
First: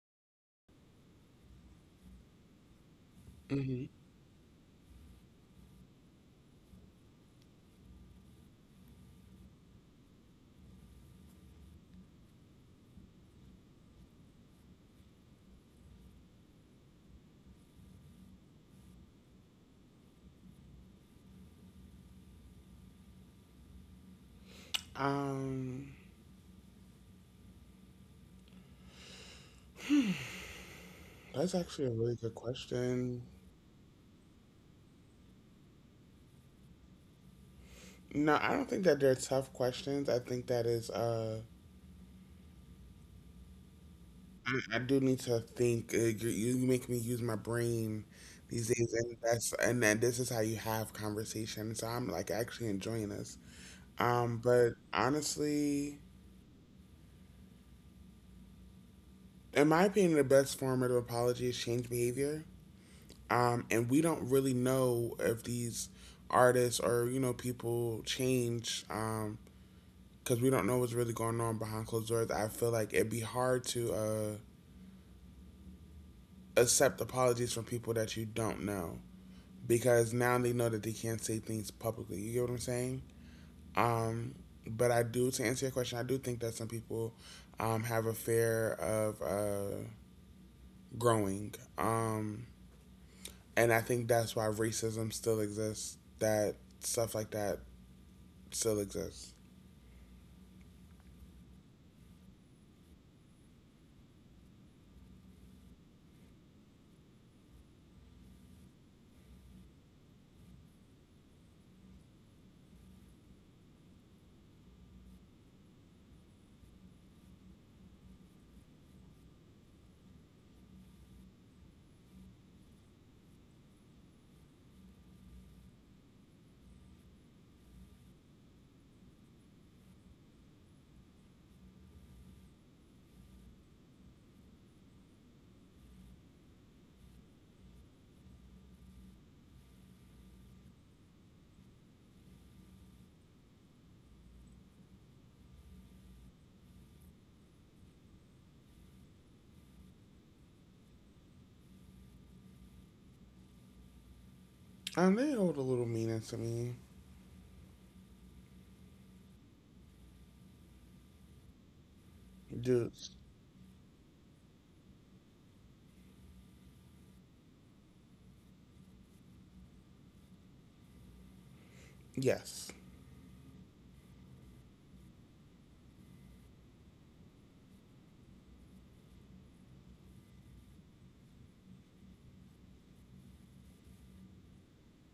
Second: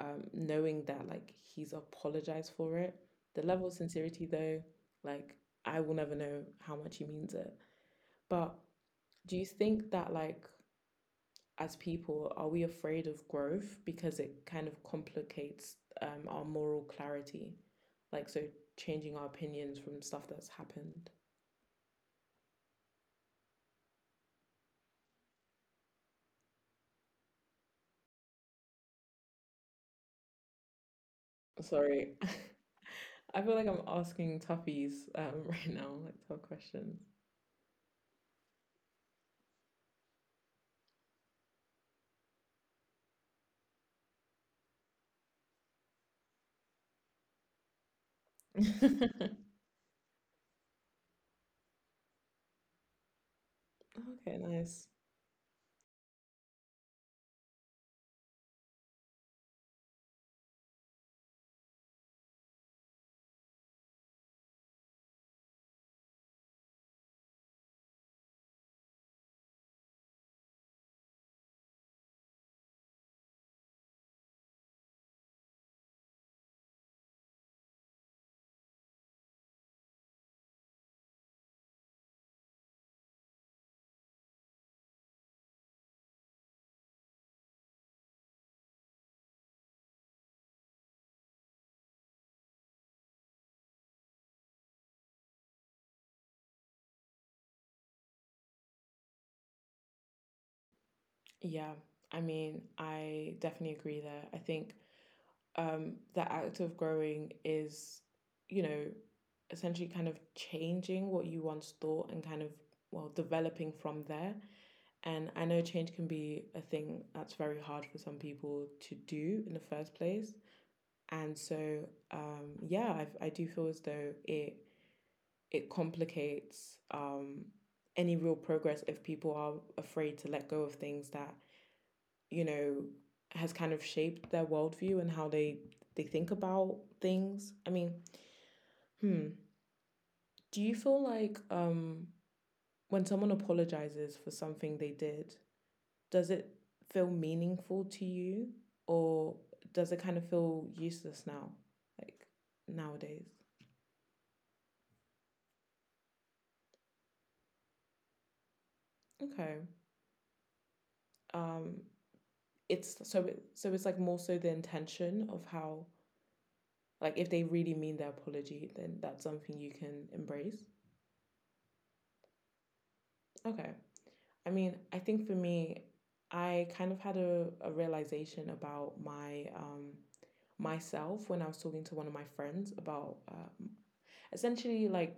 Speaker 1: knowing that, like, he's apologized for it. The level of
Speaker 2: Mhm.
Speaker 1: sincerity, though, like, I will never know how much he means it. But do you think that, like, as people, are we afraid of growth because it kind of complicates our moral clarity? Like, so changing our opinions from stuff that's happened.
Speaker 2: Um, that's actually a
Speaker 1: Sorry,
Speaker 2: really good question.
Speaker 1: (laughs) I feel like I'm asking toughies, (laughs) right now, like tough questions.
Speaker 2: No, I don't think that they're tough questions. I think that is I do need to think. You make me use my brain these days, and
Speaker 1: (laughs)
Speaker 2: that's and that this is how you have conversation. So I'm like actually enjoying this.
Speaker 1: Okay,
Speaker 2: But
Speaker 1: nice.
Speaker 2: honestly, in my opinion, the best form of apology is change behavior. And we don't really know if these artists or you know people change. Because we don't know what's really going on behind closed doors. I feel like it'd be hard to accept apologies from people that you don't know, because now they know that they can't say things publicly. You get what I'm saying? Um, but I do, to answer your question, I do think that some people have a fear of growing. And I think that's why racism still exists, that stuff like that still exists.
Speaker 1: Yeah, I mean, I definitely agree there. I think the act of growing is, you know, essentially kind of changing what you once thought and kind of, well, developing from there. And I know change can be a thing that's very hard for some people to do in the first place. And so, yeah, I do feel as though it complicates any real progress if people are afraid to let go of things that you know has kind of shaped their worldview and how they think about things. I mean, hmm, do you feel like when someone apologizes for something they did, does it feel meaningful to you or does it kind of feel useless now, like nowadays?
Speaker 2: They hold a little meaning to me.
Speaker 1: Okay. um
Speaker 2: Dudes.
Speaker 1: so it's like more so the intention of how, like, if they really mean their apology, then that's something you can embrace.
Speaker 2: Yes.
Speaker 1: Okay. I mean, I think for me, I kind of had a realization about my myself when I was talking to one of my friends about, essentially like,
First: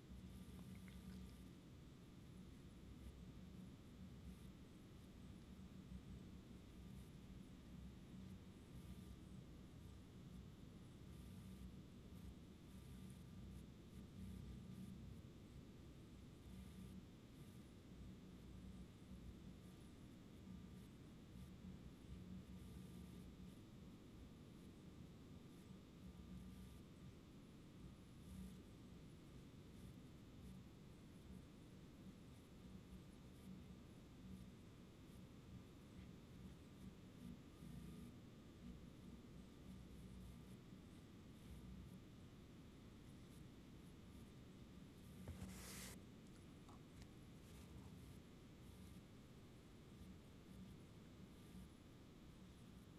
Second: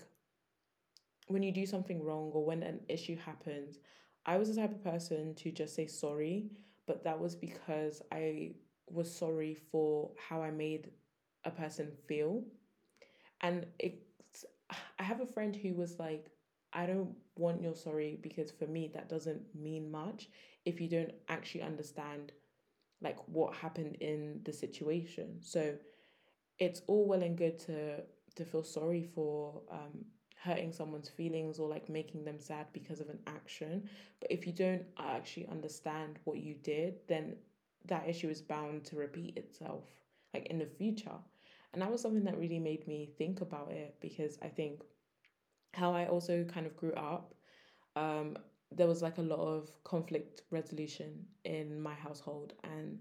Speaker 1: when you do something wrong or when an issue happens, I was the type of person to just say sorry, but that was because I was sorry for how I made a person feel. And it, I have a friend who was like, I don't want your sorry, because for me that doesn't mean much if you don't actually understand like what happened in the situation. So it's all well and good to feel sorry for hurting someone's feelings or like making them sad because of an action, but if you don't actually understand what you did, then that issue is bound to repeat itself, like, in the future. And that was something that really made me think about it, because I think how I also kind of grew up, um there was like a lot of conflict resolution in my household, and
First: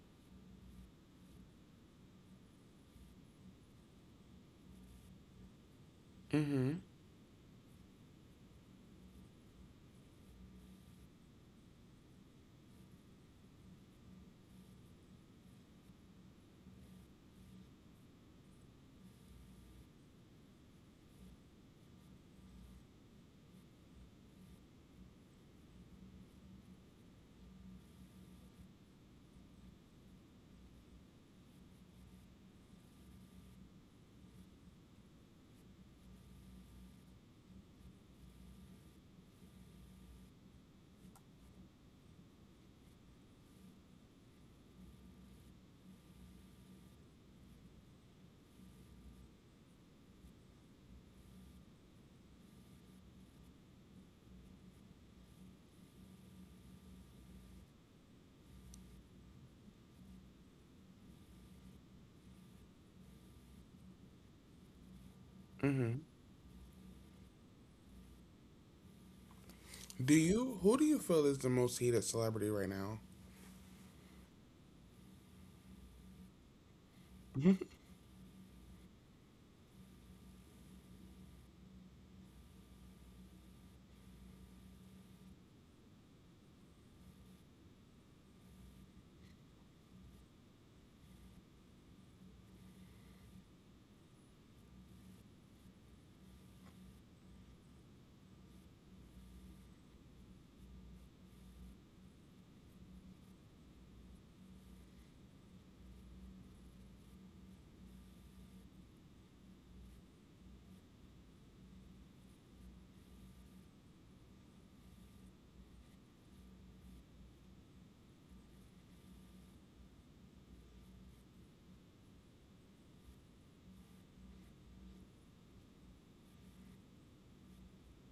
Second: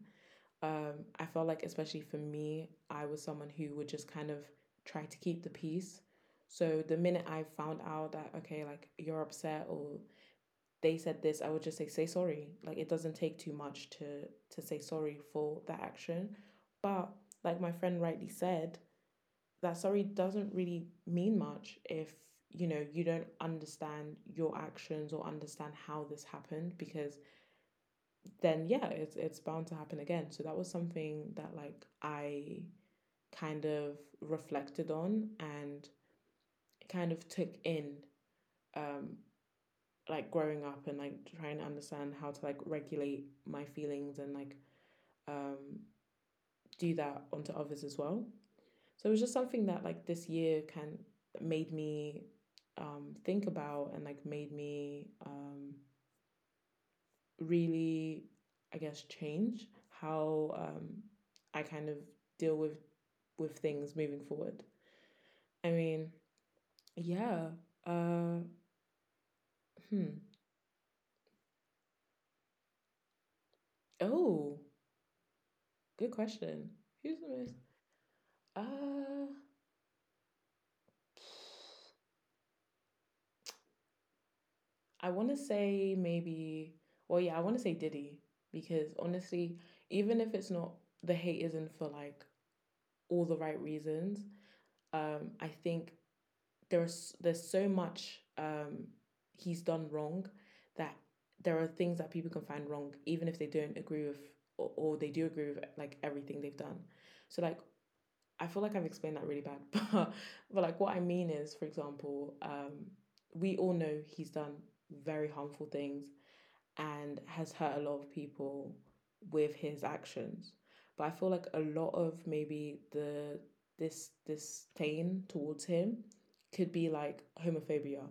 Speaker 1: I felt like, especially for me, I was someone who would just kind of try to keep the peace.
Speaker 2: Mm-hmm.
Speaker 1: So the minute I found out that, okay, like, you're upset or they said this, I would just say, sorry. Like it doesn't take too much to say sorry for that action. But like my friend rightly said, that sorry doesn't really mean much if you don't understand your actions or understand how this happened, because then, yeah, it's bound to happen again. So that was something that, like, I kind of reflected on and kind of took in, um like growing up and like trying to understand how to like regulate my feelings and like, um do that onto others as well. So it was just something that, like, this year can made me think about and like made me really, I guess, change how I kind of deal with things moving forward? I
Speaker 2: Mm-hmm.
Speaker 1: mean, yeah. Uh,
Speaker 2: Do
Speaker 1: hmm.
Speaker 2: you, who do you feel is the most hated celebrity right now?
Speaker 1: Oh, good question. Who's the most?
Speaker 2: Mm-hmm.
Speaker 1: Uh, I want to say maybe. Well, yeah, I want to say Diddy, because honestly, even if it's not the hate isn't for like all the right reasons, I think there's so much he's done wrong, that there are things that people can find wrong, even if they don't agree with, or they do agree with like everything they've done. So like I feel like I've explained that really bad (laughs) but like what I mean is, for example, we all know he's done very harmful things and has hurt a lot of people with his actions. But I feel like a lot of maybe the this disdain towards him could be like homophobia.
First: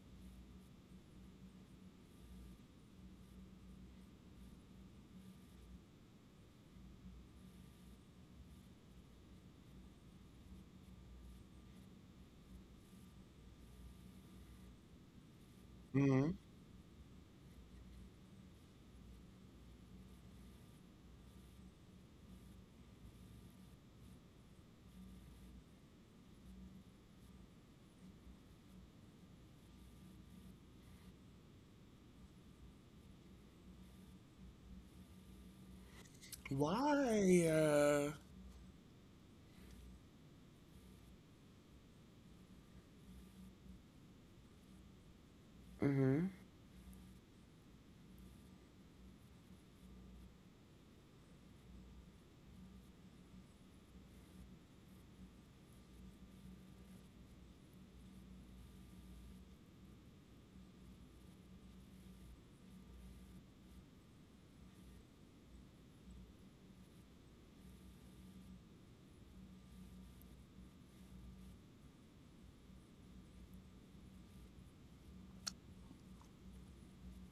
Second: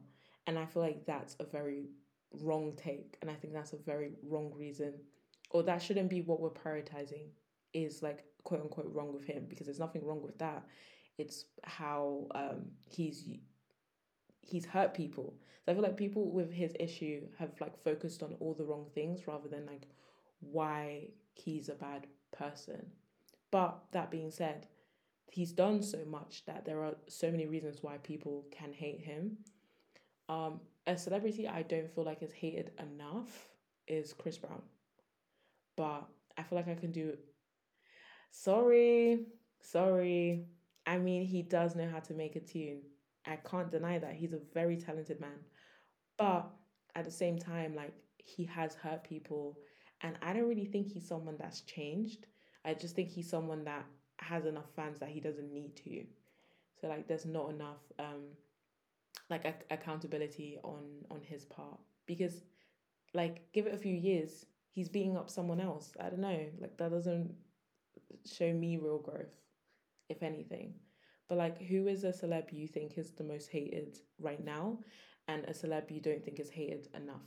Speaker 1: And I feel like that's a very wrong take. And I think that's a very wrong reason. Or that shouldn't be what we're prioritizing is, like, quote unquote wrong with him, because there's nothing wrong with that. It's how he's hurt people. So I feel like
Speaker 2: Mm-hmm.
Speaker 1: people with his issue have like focused on all the wrong things rather than like why he's a bad person. But that being said, he's done so much that there are so many reasons why people can hate him. Um, a celebrity I don't feel like is hated enough is Chris Brown, but I feel like I can do.
Speaker 2: Why?
Speaker 1: Sorry, sorry. I mean, he does know how to make a tune. I can't deny that. He's a very talented man.
Speaker 2: Mm-hmm.
Speaker 1: But at the same time, like, he has hurt people. And I don't really think he's someone that's changed. I just think he's someone that has enough fans that he doesn't need to. So like there's not enough like accountability on his part, because, like, give it a few years, he's beating up someone else. I don't know. Like that doesn't show me real growth, if anything. But like who is a celeb you think is the most hated right now and a celeb you don't think is hated enough?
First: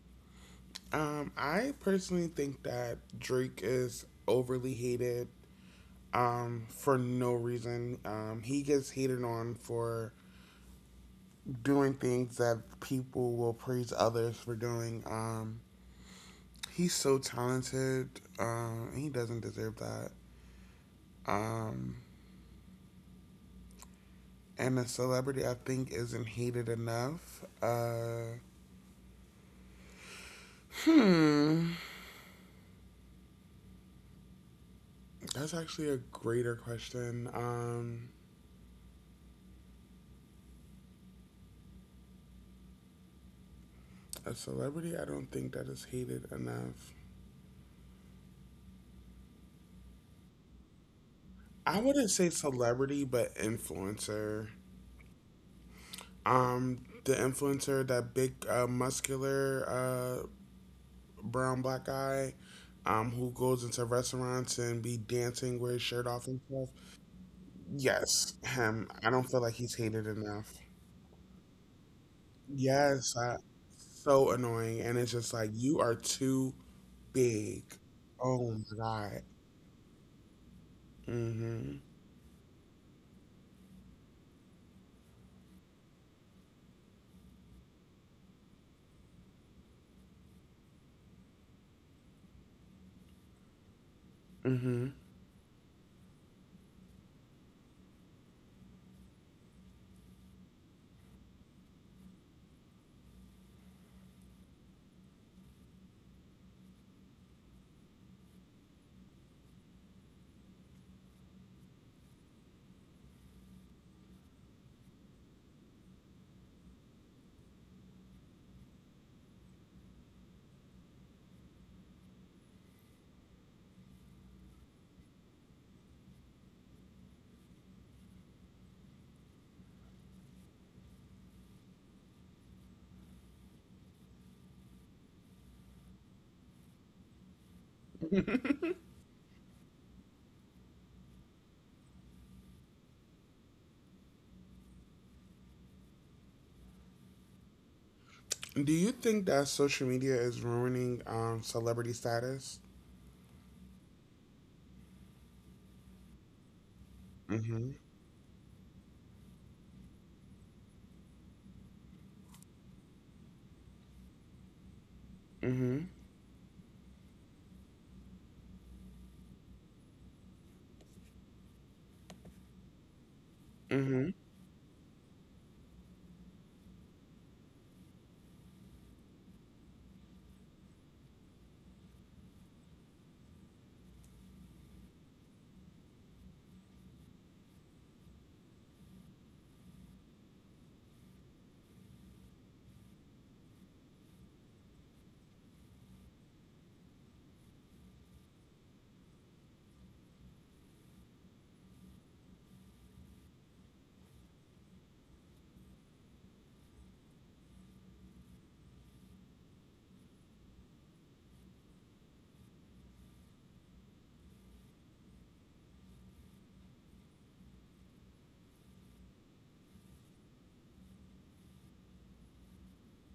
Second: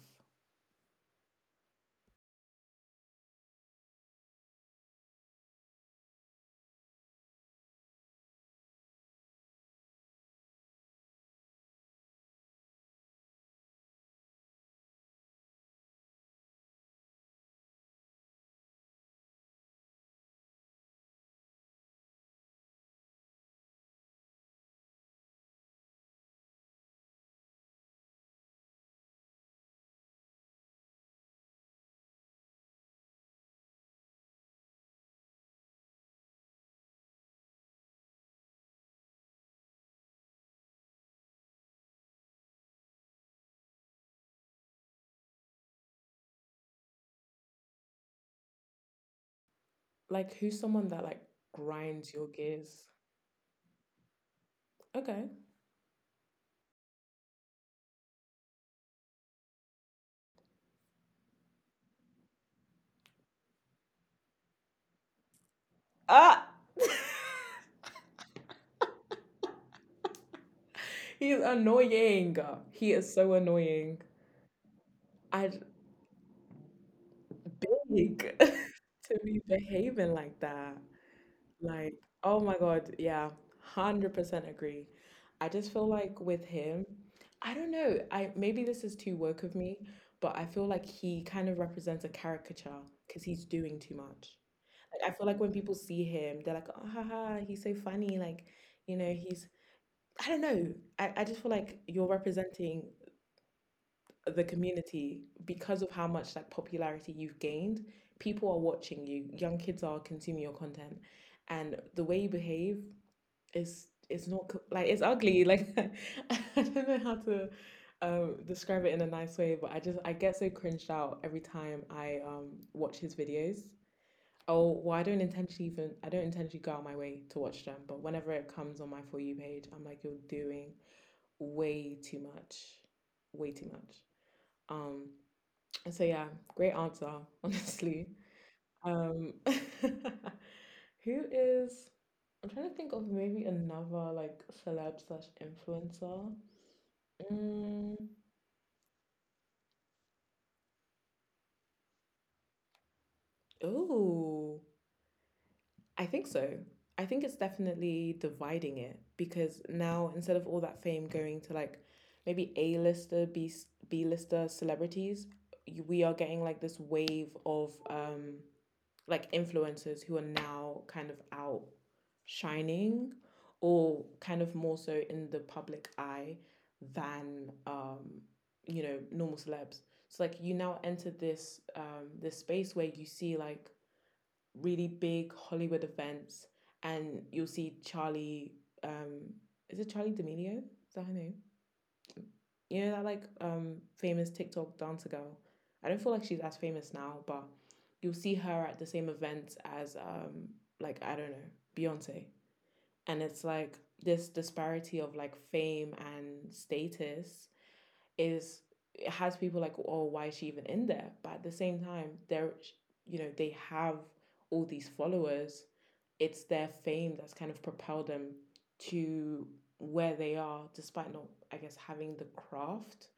Speaker 2: I personally think that Drake is overly hated for no reason. He gets hated on for doing things that people will praise others for doing. He's so talented. He doesn't deserve that. Um, and a celebrity, I think, isn't hated enough. Hmm, that's actually a greater question. A celebrity, I don't think that is hated enough.
Speaker 1: Like, who's someone that, like,
Speaker 2: I
Speaker 1: grinds
Speaker 2: wouldn't
Speaker 1: your
Speaker 2: say
Speaker 1: gears?
Speaker 2: celebrity, but influencer.
Speaker 1: Okay.
Speaker 2: The influencer, that big, muscular, brown black guy, who goes into restaurants and be dancing with his shirt off and
Speaker 1: Ah!
Speaker 2: stuff. Yes, him. I don't feel like he's hated enough.
Speaker 1: (laughs) He's annoying. He is
Speaker 2: Yes,
Speaker 1: so
Speaker 2: I,
Speaker 1: annoying.
Speaker 2: so annoying, and it's just like
Speaker 1: I
Speaker 2: you are too big.
Speaker 1: big (laughs)
Speaker 2: Oh my
Speaker 1: to
Speaker 2: God.
Speaker 1: be behaving like that.
Speaker 2: Mhm.
Speaker 1: Like, oh my God, yeah, 100% agree. I just feel like with him, I don't know. I Maybe this is too woke of me, but I feel like he kind of represents a caricature because he's doing too much.
Speaker 2: Mhm.
Speaker 1: Like, I feel like when people see him, they're like, oh, haha, he's so funny. Like, you know, he's I don't know. I just feel like you're representing the community because of how much, like, popularity you've gained. People are watching you. Young kids are consuming your content, and the way you behave is not like, it's ugly. Like (laughs) I don't know how to describe it in a nice way, but I get so cringed out every time I watch his videos. Oh, well, I don't intentionally go out my way to watch them, but whenever it comes on my For You page, I'm like, you're doing way too much, way too much. Um, and so, yeah, great answer, (laughs) honestly. Um, (laughs) who is? I'm trying to think of maybe another like celeb slash influencer. Mm,
Speaker 2: Do you think that social media is ruining celebrity status?
Speaker 1: oh, I think so. I think it's
Speaker 2: Mhm.
Speaker 1: definitely dividing it because now instead of all that fame going to like maybe A-lister, B B-lister celebrities,
Speaker 2: Mhm.
Speaker 1: we are getting like this wave of like influencers who are now kind of out shining or
Speaker 2: Mhm.
Speaker 1: kind of more so in the public eye than normal celebs. So like you now enter this this space where you see like really big Hollywood events, and you'll see Charlie, um is it Charlie D'Amelio, is that her name? You know, that like famous TikTok dancer girl. I don't feel like she's as famous now, but you'll see her at the same events as like, I don't know, Beyonce, and it's like this disparity of like fame and status is it has people like, oh, why is she even in there? But at the same time, they're they have all these followers, it's their fame that's kind of propelled them to where they are, despite not, I guess, having the craft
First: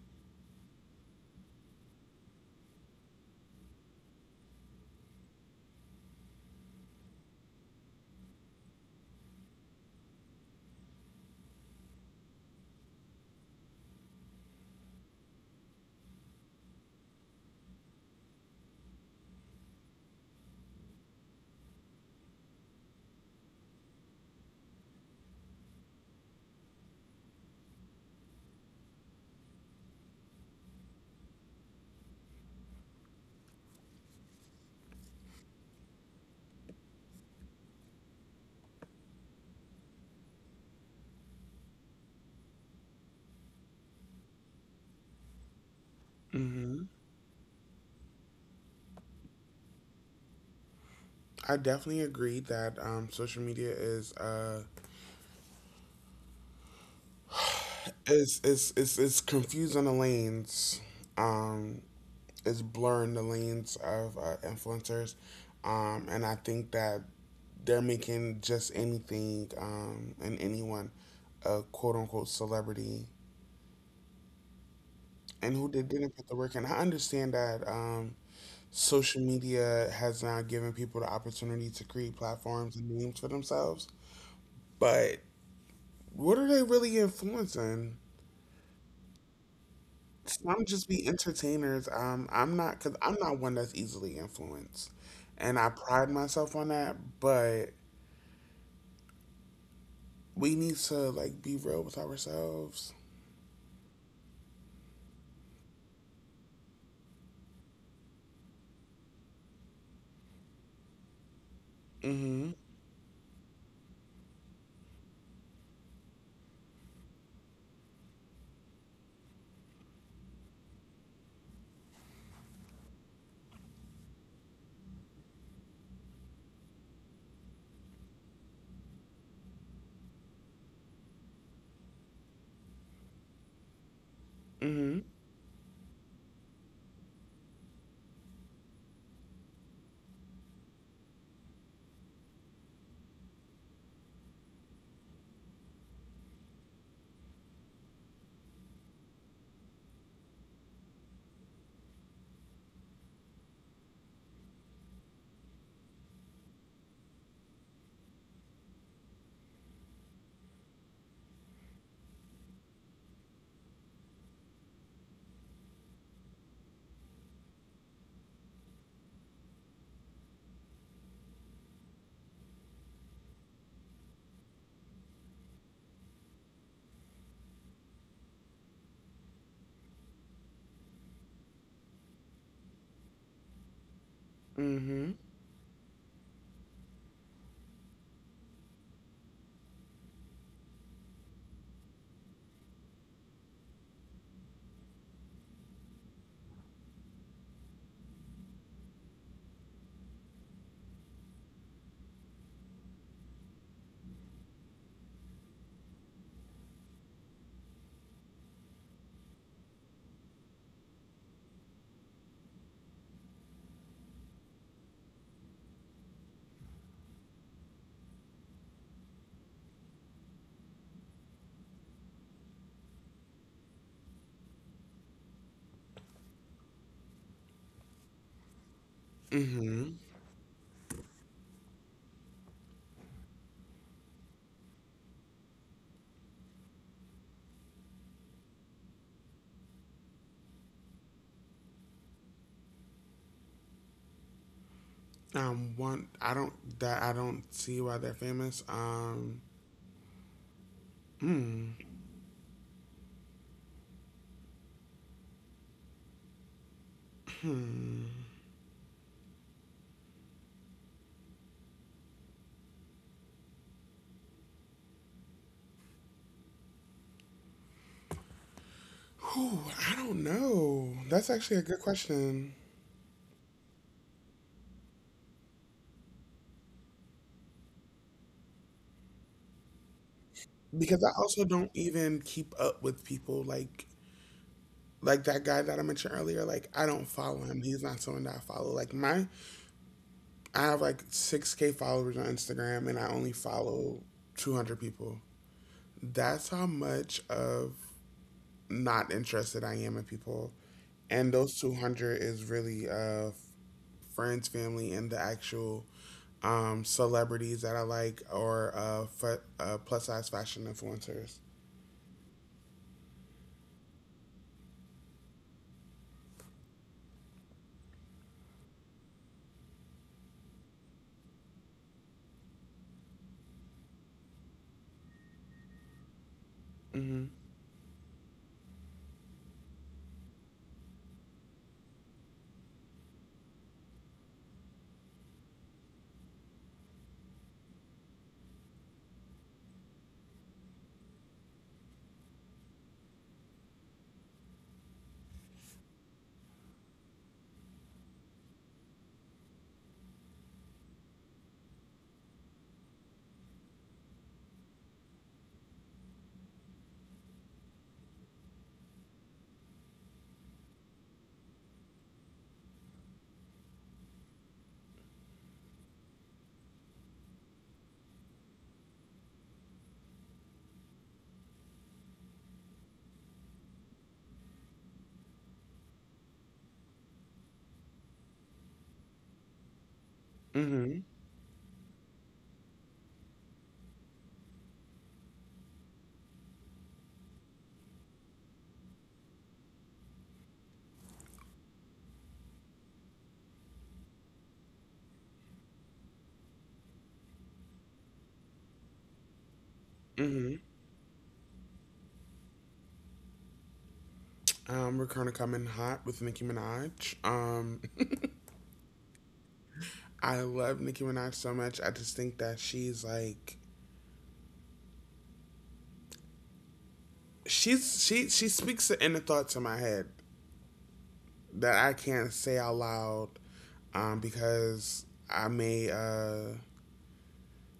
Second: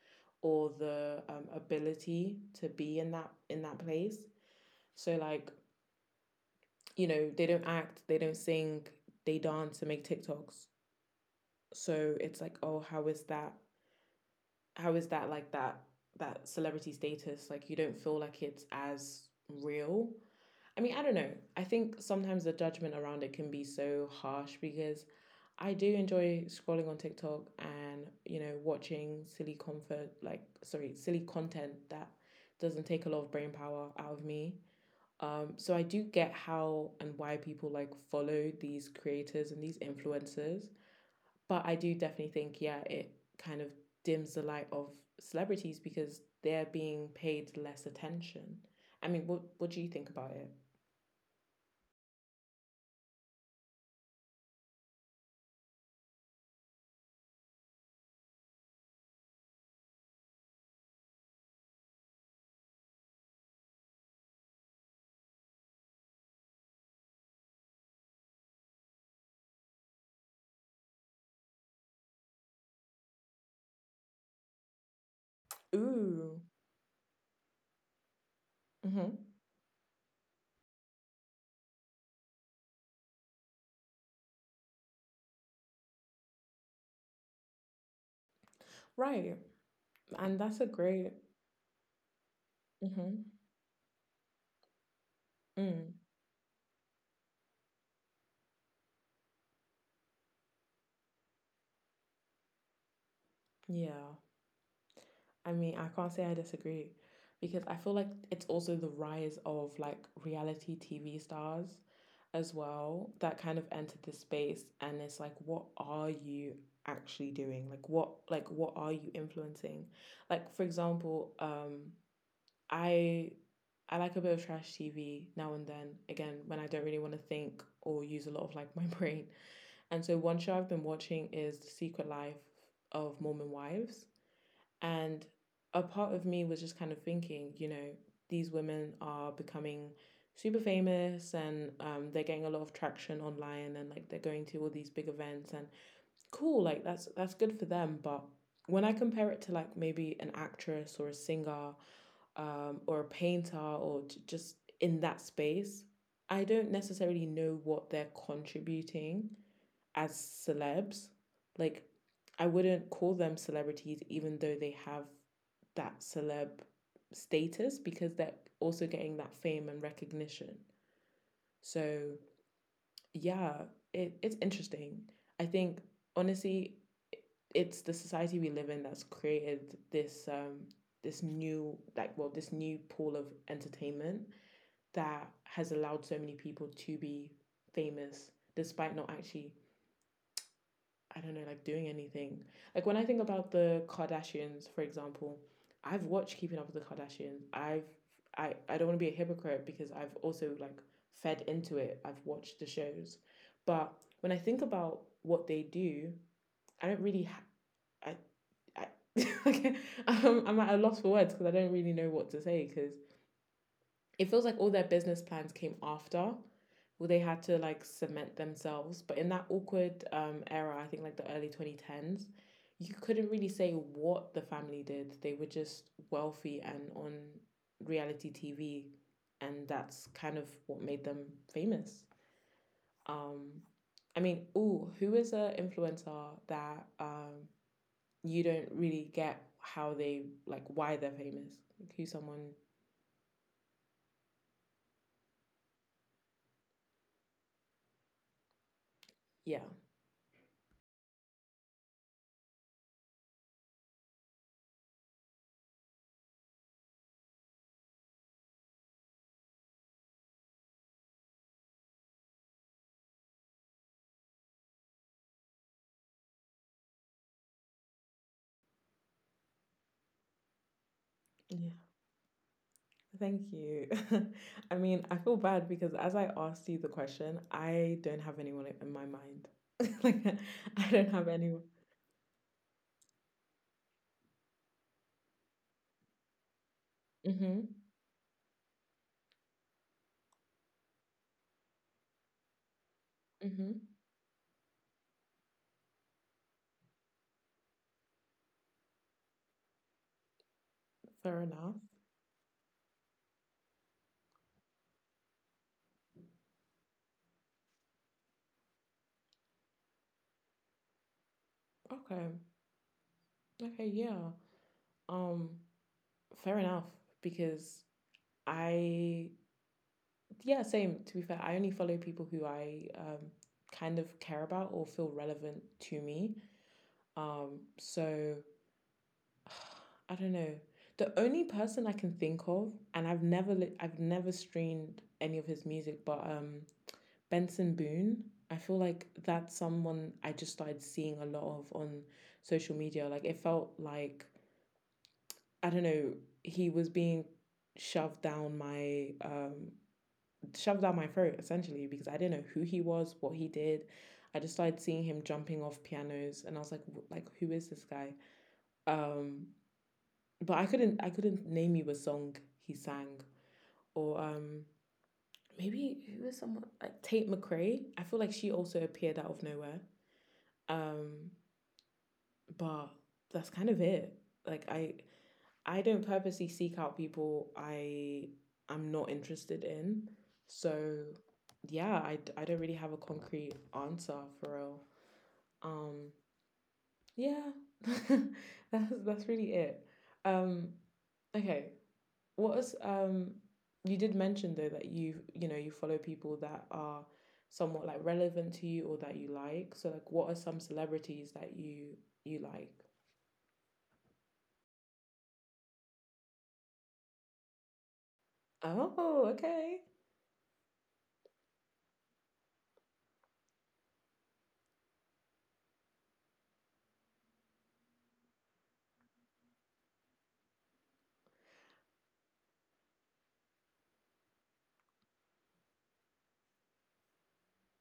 Speaker 1: or the, ability to be in that place. So like, they don't act, they don't sing, they dance and make TikToks. So it's like, oh, how is that like that celebrity status, like, you don't feel like it's as real. I mean, I don't know. I think sometimes the judgment around it can be so harsh because I do enjoy scrolling on TikTok and watching silly comfort, like, sorry, silly content that doesn't take a lot of brain power out of me. So I do get how and why people like follow these creators and these influencers, but I do definitely think, yeah, it kind of dims the light of celebrities because they're
Speaker 2: Mhm.
Speaker 1: being paid less attention. I mean, what do you think about it?
Speaker 2: I definitely agree that social media is confusing the lanes, um, is blurring the lanes of influencers, and I think that they're making just anything and anyone a quote unquote celebrity and didn't put the
Speaker 1: Ooh,
Speaker 2: work in. I understand that
Speaker 1: mm-hmm.
Speaker 2: social media has now given people the opportunity to create platforms and names for themselves, but what are they really influencing?
Speaker 1: Right, and that's a
Speaker 2: Some just be
Speaker 1: great.
Speaker 2: entertainers. I'm not, 'cause I'm
Speaker 1: Mm-hmm.
Speaker 2: not one that's easily influenced, and I
Speaker 1: Mm.
Speaker 2: pride myself on that. But we need to like be real with ourselves.
Speaker 1: Yeah. I mean, I can't say I disagree because I feel like it's also the rise of like reality TV stars as
Speaker 2: Mm-hmm.
Speaker 1: well that kind of entered this space, and it's like, what are you actually doing? Like what are you influencing? Like, for example, I I like a bit of trash TV now and then, again, when I don't really want to think or use a lot of like (laughs) my brain. And so one show I've been watching is The Secret Life of Mormon Wives,
Speaker 2: Mm-hmm.
Speaker 1: and a part of me was just kind of thinking, you know, these women are becoming super famous and they're getting a lot of traction online and like they're going to all these big events and cool, like that's good for them. But when I compare it to like maybe an actress or a singer, or a painter or just in that space, I don't necessarily know what they're contributing as celebs. Like, I wouldn't call them celebrities, even though they have that celeb status, because they're also getting that fame and recognition. So, yeah, it's interesting. I think, honestly, it's the society we live in that's created this this new, like, well, this new pool of entertainment
Speaker 2: Mm-hmm.
Speaker 1: that has allowed so many people to be famous despite not actually, I don't know, like doing anything. Like when I think about the Kardashians, for example, I've watched Keeping Up with the Kardashians. I don't want to be a hypocrite because I've also like fed into it. I've watched the shows. But when I think about what they do, I don't really ha- I, I (laughs) I'm at a loss for words because I don't really know what to say because it feels like all their business plans came after, well, they had to like cement themselves. But in that awkward era, I think, like, the early 2010s, you couldn't really say what the family did. They were just wealthy and on reality TV, and
Speaker 2: Mm-hmm.
Speaker 1: that's kind of what made them famous. Um, I mean, ooh, who is an influencer that, you don't really get how they, like, why they're famous? Like, who's someone?
Speaker 2: One, I don't that I don't see why they're famous.
Speaker 1: Yeah.
Speaker 2: Hmm. Whew, I don't know. That's actually a
Speaker 1: Yeah.
Speaker 2: good question
Speaker 1: Thank you. (laughs) I mean, I feel bad because as I asked you the question, I don't have anyone in my mind. (laughs) Like, I
Speaker 2: because I
Speaker 1: don't have
Speaker 2: also
Speaker 1: anyone.
Speaker 2: don't even keep up with people like that guy that I mentioned earlier, like I don't follow him.
Speaker 1: Mm-hmm.
Speaker 2: He's not someone that I follow. I have like 6K followers on Instagram, and I only
Speaker 1: Mm-hmm.
Speaker 2: follow 200 people. That's how much of not interested I am in people, and
Speaker 1: Fair
Speaker 2: those two
Speaker 1: enough.
Speaker 2: hundred is really friends, family, and the actual celebrities that I like or plus size fashion influencers.
Speaker 1: Okay. Okay, yeah. Um, fair enough because I, yeah, same. To be fair, I only follow people who I, kind of care about or feel relevant to me.
Speaker 2: Mm-hmm.
Speaker 1: So (sighs) I don't know. The only person I can think of, and I've never I've never streamed any of his music, but Benson Boone. I feel like that's someone I just started seeing a lot of on social media. Like it felt like, I don't know, he was being shoved down my um shoved down my throat essentially because I didn't know who he was, what he did. I just started seeing him jumping off pianos and I was like who is this guy? Um, but I couldn't name you a song he sang, or maybe who was someone like Tate McRae. I feel like she also appeared out of nowhere. Um, but that's kind of it. Like I don't purposely seek out people I am not interested in.
Speaker 2: Mm-hmm.
Speaker 1: So yeah, I don't really have a concrete answer for real. Um, yeah, (laughs) that's really it. Um, okay, what was you did mention though that you follow people that are somewhat, like, relevant to you or that you like. So like what are
Speaker 2: Mm-hmm.
Speaker 1: some celebrities that you like?
Speaker 2: We're kind of coming hot with Nicki Minaj.
Speaker 1: Oh, okay. (laughs)
Speaker 2: I love Nicki Minaj so much. I just think that she's like she's she speaks the inner thoughts in my head that I can't say out loud because I may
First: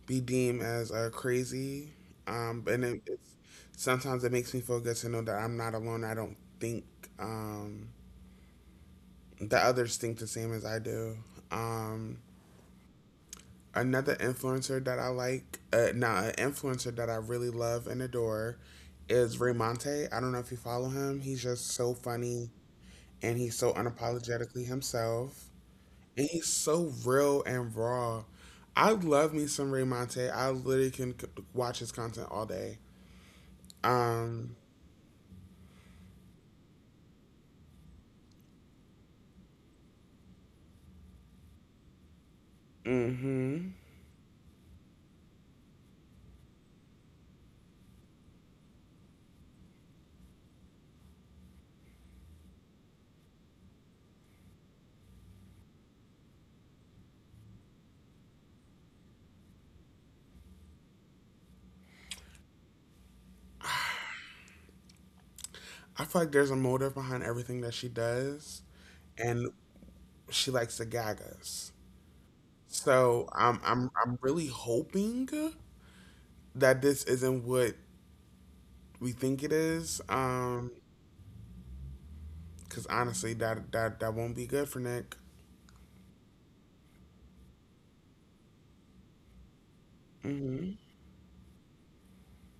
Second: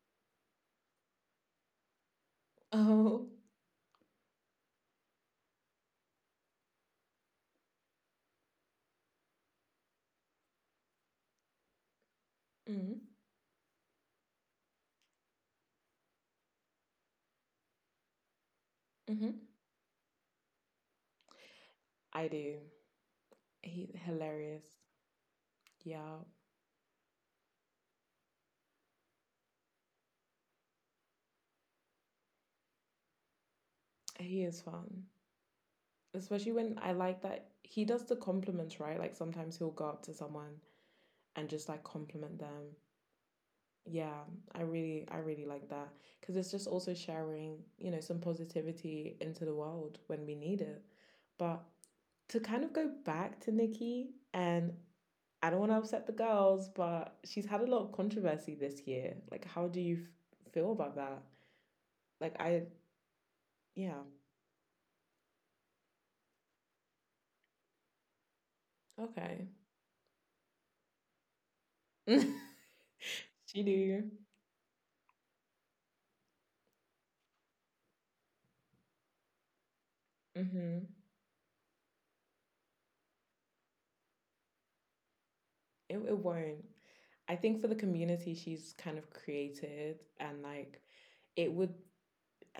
Speaker 2: be deemed as crazy. Um, and it,
Speaker 1: Oh.
Speaker 2: it's, sometimes it makes me feel good to know that I'm not alone. I don't think um, that others think the same as I do. Um,
Speaker 1: Mhm.
Speaker 2: Another influencer that I like, now an influencer that I really love and adore
Speaker 1: Mhm.
Speaker 2: is Remonte. I don't know if you follow him. He's just so
Speaker 1: I
Speaker 2: funny
Speaker 1: do.
Speaker 2: and he's so
Speaker 1: He's
Speaker 2: unapologetically
Speaker 1: hilarious.
Speaker 2: himself.
Speaker 1: Yeah.
Speaker 2: And he's so real and raw. I love me some Remonte. I literally can watch his content all day.
Speaker 1: He
Speaker 2: Um,
Speaker 1: is fun. Especially when I like that he does the compliments, right? Like sometimes he'll go up to someone and just like compliment them.
Speaker 2: hmm,
Speaker 1: Yeah, I really like that because it's just also sharing, you know, some positivity into the world when we need it. But to kind of go back to Nikki, and I don't want to upset the girls, but she's had a lot of controversy this year. Like, how do you feel about that? Like, I, yeah,
Speaker 2: I feel like there's a motive behind everything that she does, and
Speaker 1: okay.
Speaker 2: she likes to gag us.
Speaker 1: (laughs)
Speaker 2: So I'm
Speaker 1: She
Speaker 2: I'm
Speaker 1: do.
Speaker 2: I'm really hoping that this isn't what we think it is.
Speaker 1: Mm-hmm.
Speaker 2: Because honestly, that won't be good for Nick.
Speaker 1: It won't. I think for the community she's kind of created and
Speaker 2: Hmm.
Speaker 1: like, it would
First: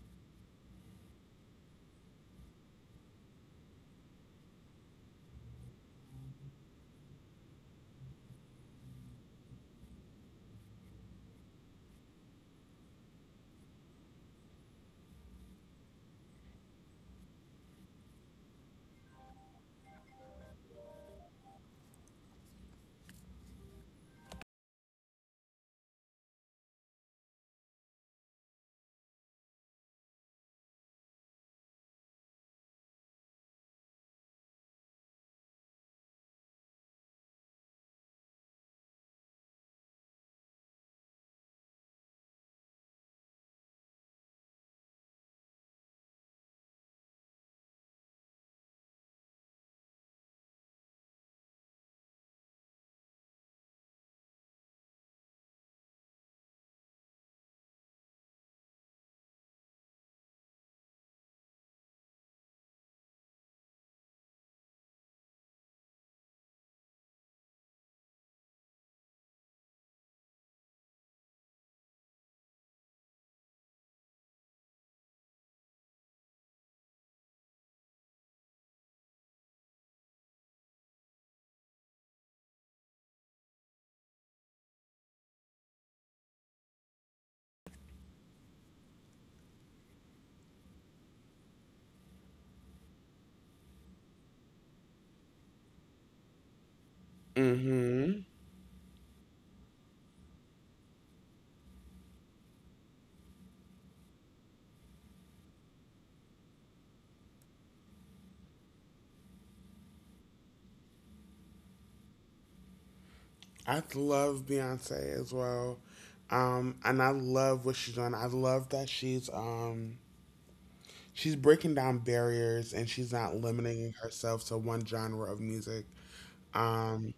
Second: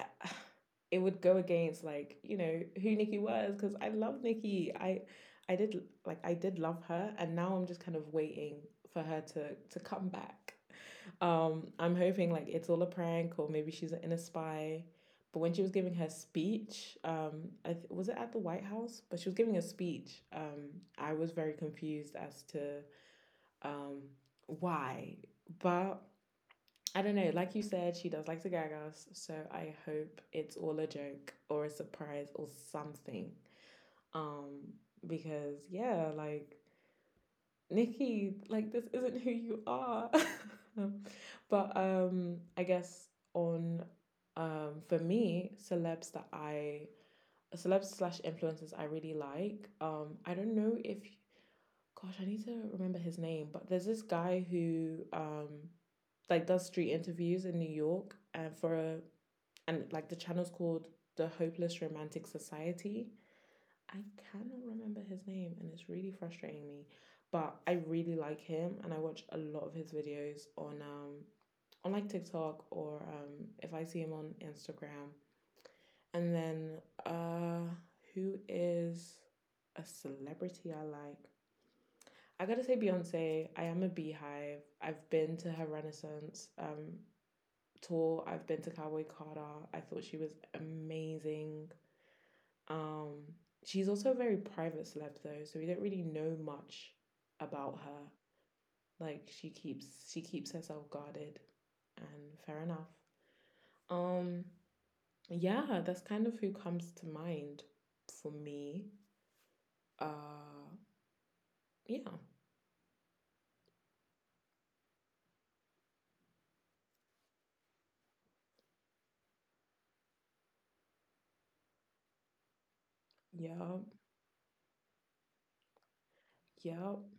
Speaker 1: (sighs) it would go against, like, you know, who Nikki was because I love Nikki. I did love her, and now I'm just kind of waiting for her to come back. I'm hoping like it's all a prank or maybe she's an inner spy. But when she was giving her speech, was it at the White House? But she was giving a speech. I was very confused as to um why, but I don't know. Like you said, she does like the gagas, so I hope it's all a joke or a surprise or something. Um, because yeah, like, Nikki, like this isn't who you are. (laughs) But I guess on for me, celebs that I celebs slash influencers I really like. I don't know if, gosh, I need to remember his name, but there's this guy who like does street interviews in New York and for a and like the channel's called the Hopeless Romantic Society. I cannot remember his name, and it's really frustrating me. But I really like him, and I watch a lot of his videos on like TikTok or if I see him on Instagram. And then uh, who is a celebrity I like? I gotta say Beyonce. I am a beehive. I've been to her Renaissance tour. I've been to Cowboy Carter. I thought she was amazing. Um, she's also a very private celeb though, so we don't really know much about her.
Speaker 2: Hmm.
Speaker 1: Like she keeps herself guarded, and fair enough. Um, yeah, that's kind of who comes to mind for me. Uh, yeah,
Speaker 2: I love Beyonce as well. And I love what she's doing. I love that she's breaking down barriers and she's not
Speaker 1: yeah,
Speaker 2: limiting herself to one genre of music.
Speaker 1: yeah,
Speaker 2: Um,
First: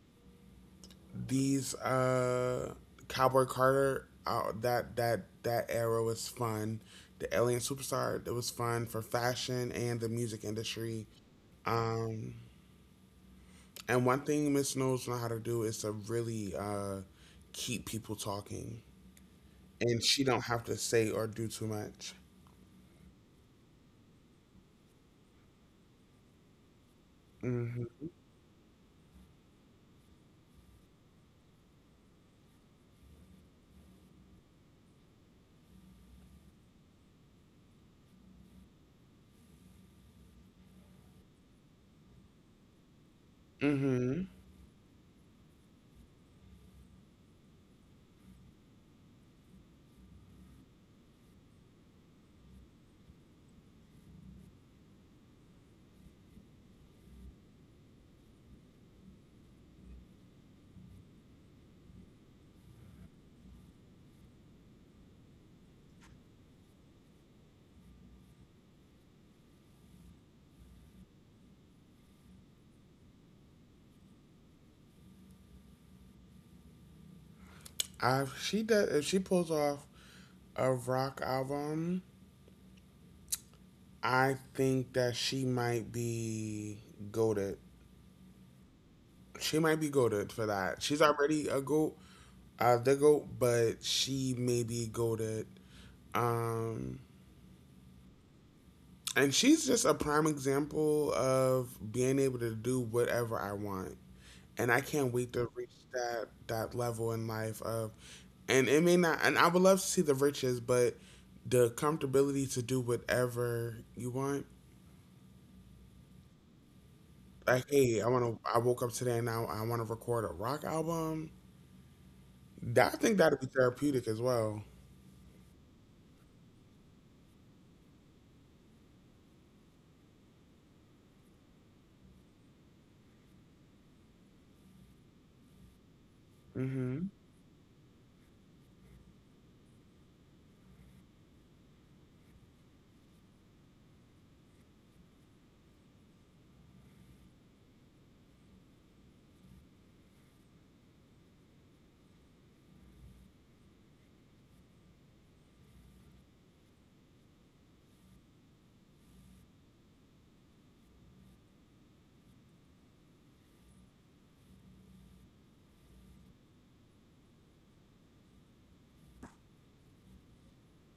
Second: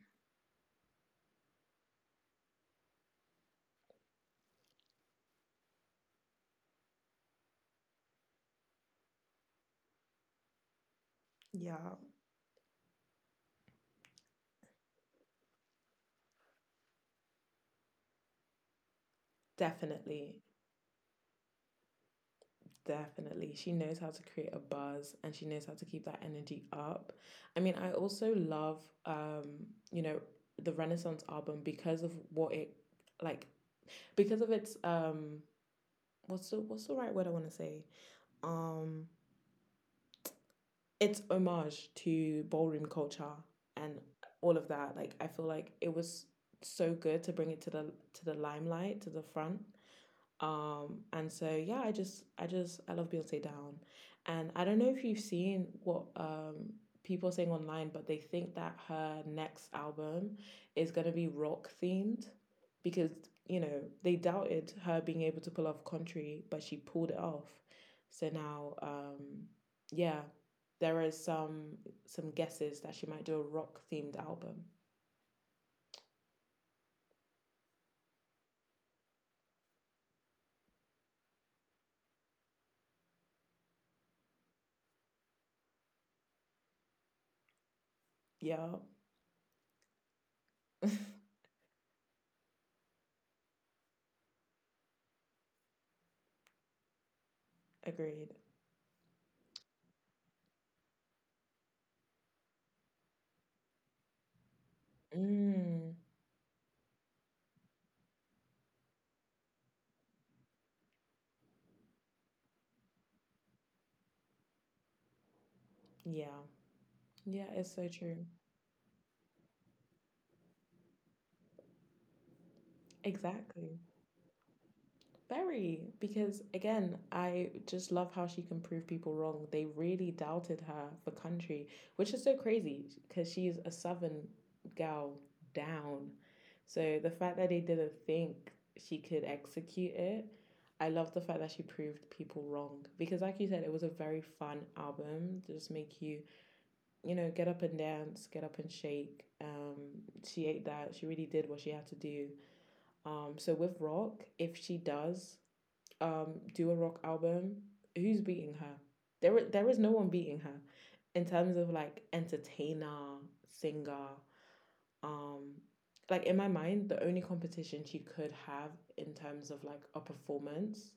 Speaker 2: these Cowboy Carter uh, that era was fun. The Alien Superstar, it was fun for fashion and the music industry.
Speaker 1: yeah,
Speaker 2: Um, and one thing Miss Knowles know how to do is to really keep people talking, and she
Speaker 1: definitely.
Speaker 2: don't have to say or do too much.
Speaker 1: Definitely. She knows how to create a buzz and she knows how to keep that energy up. I mean, I
Speaker 2: Mm-hmm.
Speaker 1: also love, you know, the Renaissance album because of what it, like, because of its what's the right word I want to say? Um, it's homage to ballroom culture and
Speaker 2: Mm-hmm.
Speaker 1: all of that. Like I feel like it was so good to bring it to the limelight, to the front. And so yeah, I just I just I love Beyonce down. And I don't know if you've seen what people are saying online, but they think that her next album is gonna be rock themed because, you know, they doubted her being able to pull off country, but she pulled it off. So now, yeah, there is some guesses that she might do a rock themed album.
Speaker 2: I, she does, if she pulls off a rock album, I think that she might be goaded.
Speaker 1: Yeah.
Speaker 2: She might be goaded for that. She's already
Speaker 1: (laughs)
Speaker 2: a goat, the goat, but she may be goaded. Um,
Speaker 1: Agreed.
Speaker 2: and she's just a prime example of being able to do whatever I want. And I can't wait to reach
Speaker 1: Mm,
Speaker 2: that level in life of, and it may not. And I would love to see the riches, but the comfortability to do whatever you want.
Speaker 1: yeah. Yeah,
Speaker 2: Like,
Speaker 1: it's so
Speaker 2: hey, I want
Speaker 1: true.
Speaker 2: to. I woke up today and now I want to record a rock album. That, I think that'd be
Speaker 1: Exactly.
Speaker 2: therapeutic as well.
Speaker 1: Very. Because again, I just love how she can prove people wrong. They really doubted her for country, which is so crazy because she's a southern gal down. So
Speaker 2: Mm-hmm.
Speaker 1: the fact that they didn't think she could execute it, I love the fact that she proved people wrong. Because, like you said, it was a very fun album to just make you, you know, get up and dance, get up and shake. She ate that. She really did what she had to do, so with Rock, if she does do a rock album, who's beating her? There is no one beating her in terms of like entertainer, singer. Um, like in my mind, the only competition she could have in terms of like a performance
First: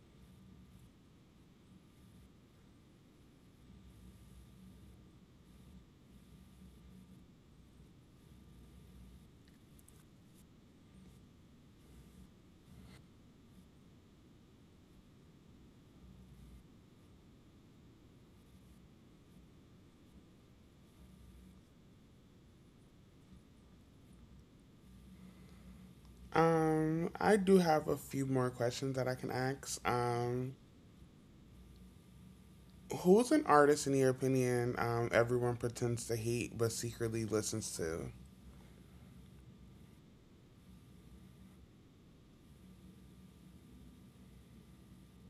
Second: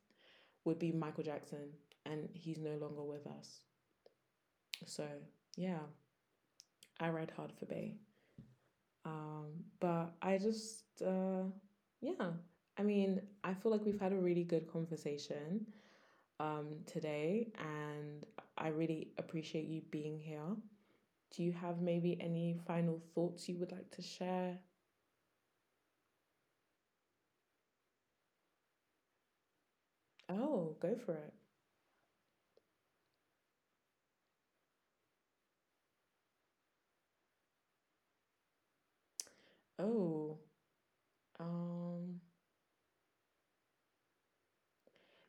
Speaker 1: would be Michael Jackson, and he's no longer with us. So yeah, I ride hard for Bey. Um, but I just yeah. I mean, I feel like we've had a really good conversation today, and I really appreciate you being here. Do you have maybe any final thoughts you would like to share?
Speaker 2: I do have a few more questions that I can ask.
Speaker 1: Oh, go for it.
Speaker 2: Who's an artist in your opinion? Everyone pretends to hate but secretly listens to.
Speaker 1: Oh, um,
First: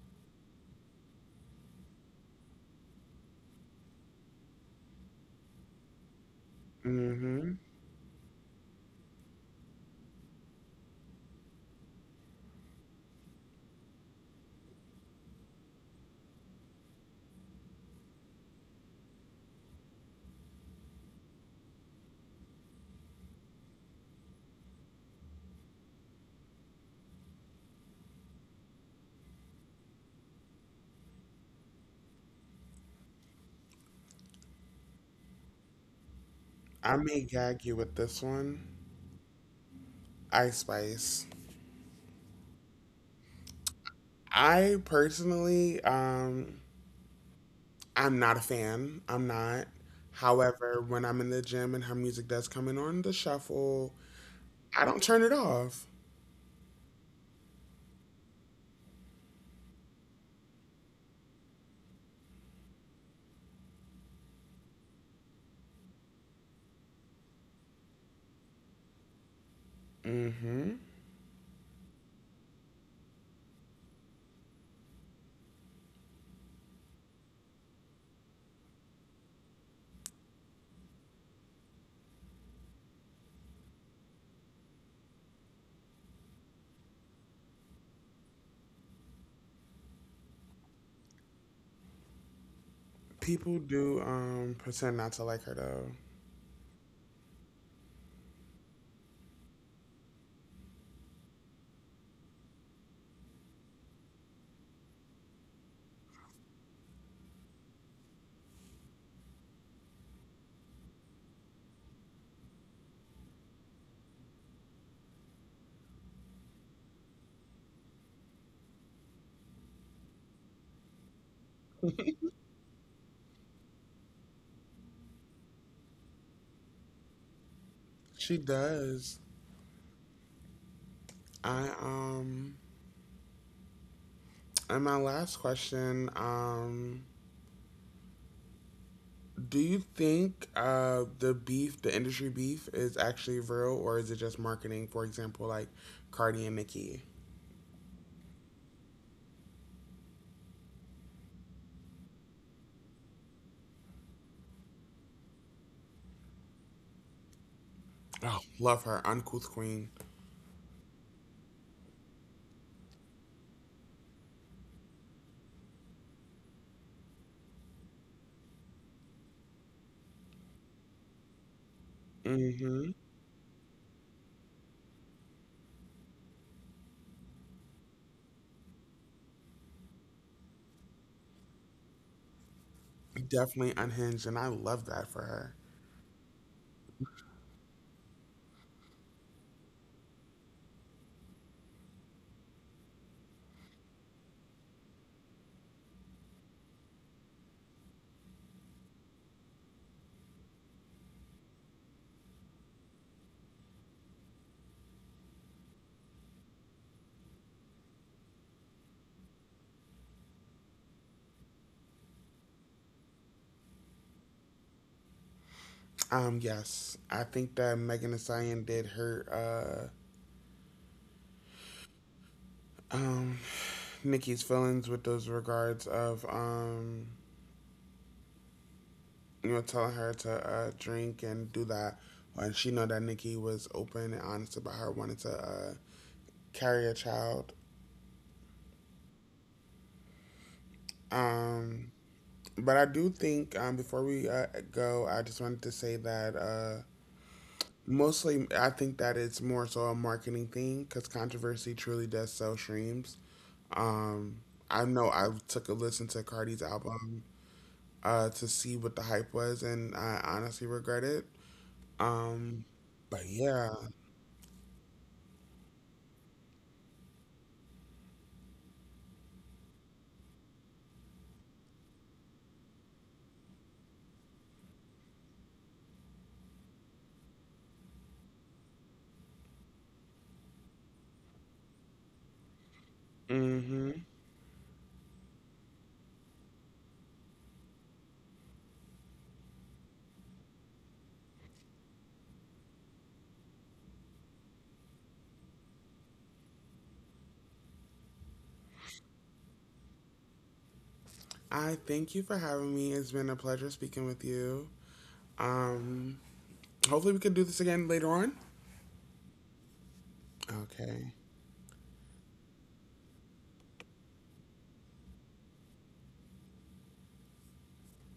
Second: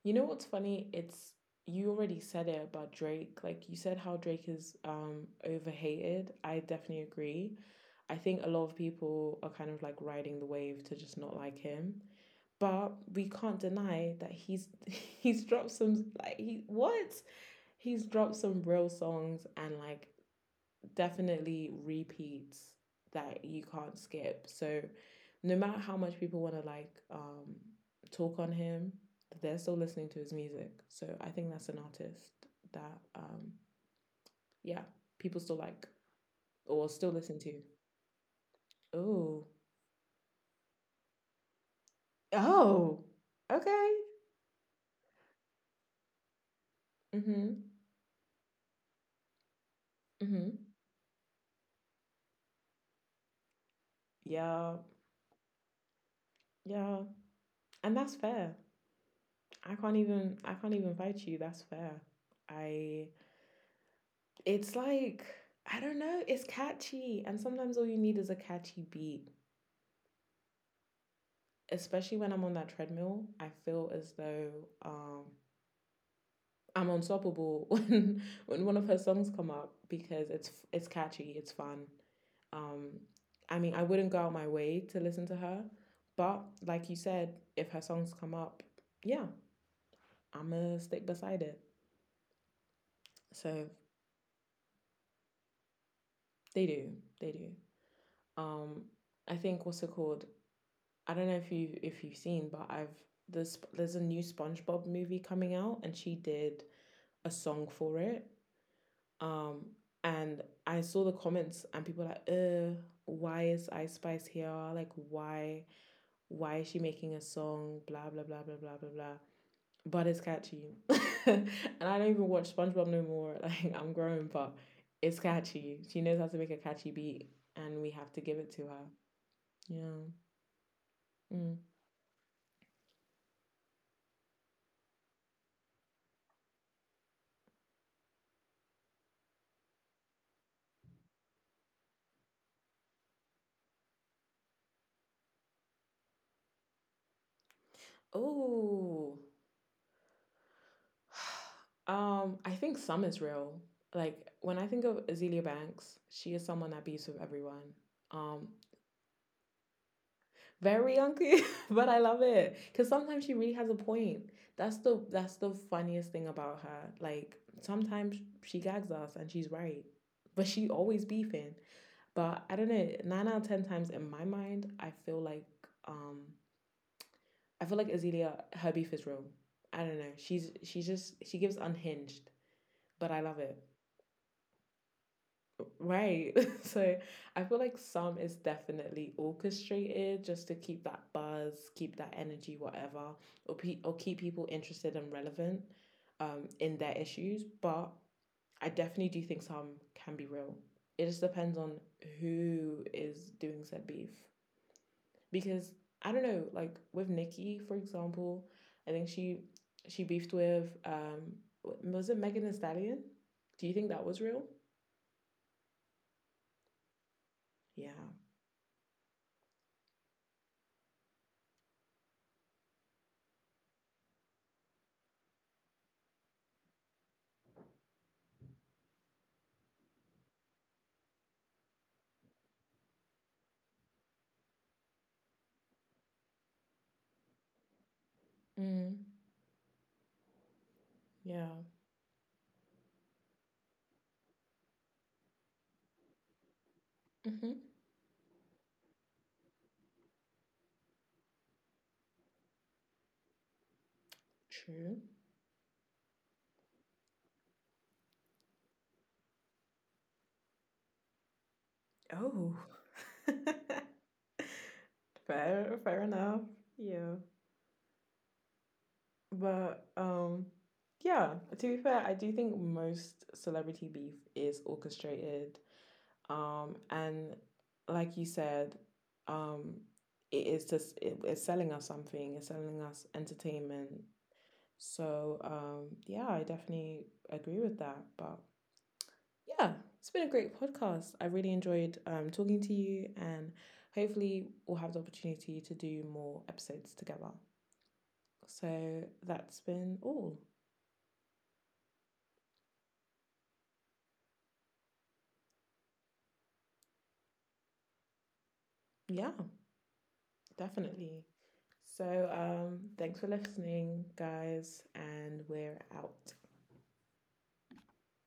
Speaker 1: you know what's funny? It's you already said it about Drake. Like you said how Drake is overhated. I definitely
Speaker 2: Mm-hmm.
Speaker 1: agree. I think a lot of people are kind of like riding the wave to just not like him. But we can't deny that he's (laughs) he's dropped some like he what? He's dropped some real songs and like definitely repeats that you can't skip. So no matter how much people want to like talk on him, they're still listening to his music. So I think that's an artist that yeah, people still like or
Speaker 2: I
Speaker 1: still
Speaker 2: may
Speaker 1: listen to.
Speaker 2: gag you with this one.
Speaker 1: Oh.
Speaker 2: Ice Spice.
Speaker 1: Oh, okay.
Speaker 2: I personally,
Speaker 1: Mhm.
Speaker 2: I'm not a fan. I'm not.
Speaker 1: Mhm.
Speaker 2: However, when I'm in the gym and her music does come in on the shuffle,
Speaker 1: Yeah.
Speaker 2: I don't turn it off.
Speaker 1: Yeah. And that's fair. I can't even fight you. That's fair. I It's like, I don't know, it's catchy. And sometimes all you need is a catchy beat.
Speaker 2: Mm-hmm.
Speaker 1: Especially when I'm on that treadmill, I feel as though um I'm unstoppable (laughs) when one of her songs come up because it's catchy, it's fun. Um I mean, I wouldn't go out my way to listen to her, but like you said, if her songs come up, yeah, I'm gonna stick beside it.
Speaker 2: People
Speaker 1: So
Speaker 2: do pretend not to like her though.
Speaker 1: they do, they do. Um I think what's it called? I don't know if you if you've seen, but I've there's a new SpongeBob movie coming out, and she did a song for it. Um, and I saw the comments, and people were like, why is Ice Spice here? Like, why is she making a song? Blah blah blah blah blah blah blah. But it's catchy, (laughs) and I don't even watch SpongeBob no more. (laughs) Like I'm grown, but it's catchy. She knows how to make a catchy beat, and we have to give
Speaker 2: She
Speaker 1: it to her.
Speaker 2: does.
Speaker 1: Yeah. Mm.
Speaker 2: I and my last question, um, do you think the beef, the industry beef is actually real or is it just marketing? For example, like Cardi and Nicki.
Speaker 1: Oh. (sighs) I think some is real. Like when I think of Azealia Banks, she is someone that beats with everyone.
Speaker 2: Oh,
Speaker 1: Um,
Speaker 2: love her, uncouth queen.
Speaker 1: very uncool, (laughs) but I love it because sometimes she really has a point. That's the funniest thing about her. Like sometimes she gags us and she's right, but she always beefing. But I don't know.
Speaker 2: Mhm.
Speaker 1: Nine out of ten times in my mind, um, I feel like Azealia her beef is real. I don't know. She's she just she gives unhinged, but I love it.
Speaker 2: Definitely unhinged and I love that for her.
Speaker 1: Right. (laughs) So I feel like some is definitely orchestrated just to keep that buzz, keep that energy, whatever, or or keep people interested and relevant in their issues. But I definitely do think some can be real. It just depends on who is doing said beef. Because I don't know, like with Nikki, for example, I think she beefed with was it Megan Thee Stallion? Do you think that was real?
Speaker 2: Um, yes, I think that Megan Thee
Speaker 1: Yeah.
Speaker 2: Stallion did hurt um Nikki's feelings with those regards of um, you know, telling her to drink and do that. And she know that Nikki was open and honest about her wanting to carry a child.
Speaker 1: Mm,
Speaker 2: Um,
Speaker 1: yeah.
Speaker 2: but I do think before we go, I just wanted to say that
Speaker 1: Mhm.
Speaker 2: mostly I think that it's more so a marketing thing because controversy truly does sell streams. Um, I know
Speaker 1: True.
Speaker 2: I took a listen to Cardi's album to see what the hype was, and I honestly regret it. Um,
Speaker 1: Oh.
Speaker 2: but yeah,
Speaker 1: (laughs) Fair, fair enough. Yeah, but yeah. To be fair, I do think most celebrity beef is orchestrated. And like you said, um, it is just it's selling us something. It's selling us
Speaker 2: hmm,
Speaker 1: entertainment. So yeah, I definitely agree with that. But yeah, it's been a great podcast. I really enjoyed talking to you, and hopefully, we'll have the opportunity to do more episodes together. So, that's been all.
Speaker 2: I thank you for having me. It's been a pleasure speaking with you. Um, hopefully we can do this again later on.
Speaker 1: Yeah,
Speaker 2: Okay.
Speaker 1: definitely. So, thanks for listening, guys, and we're out.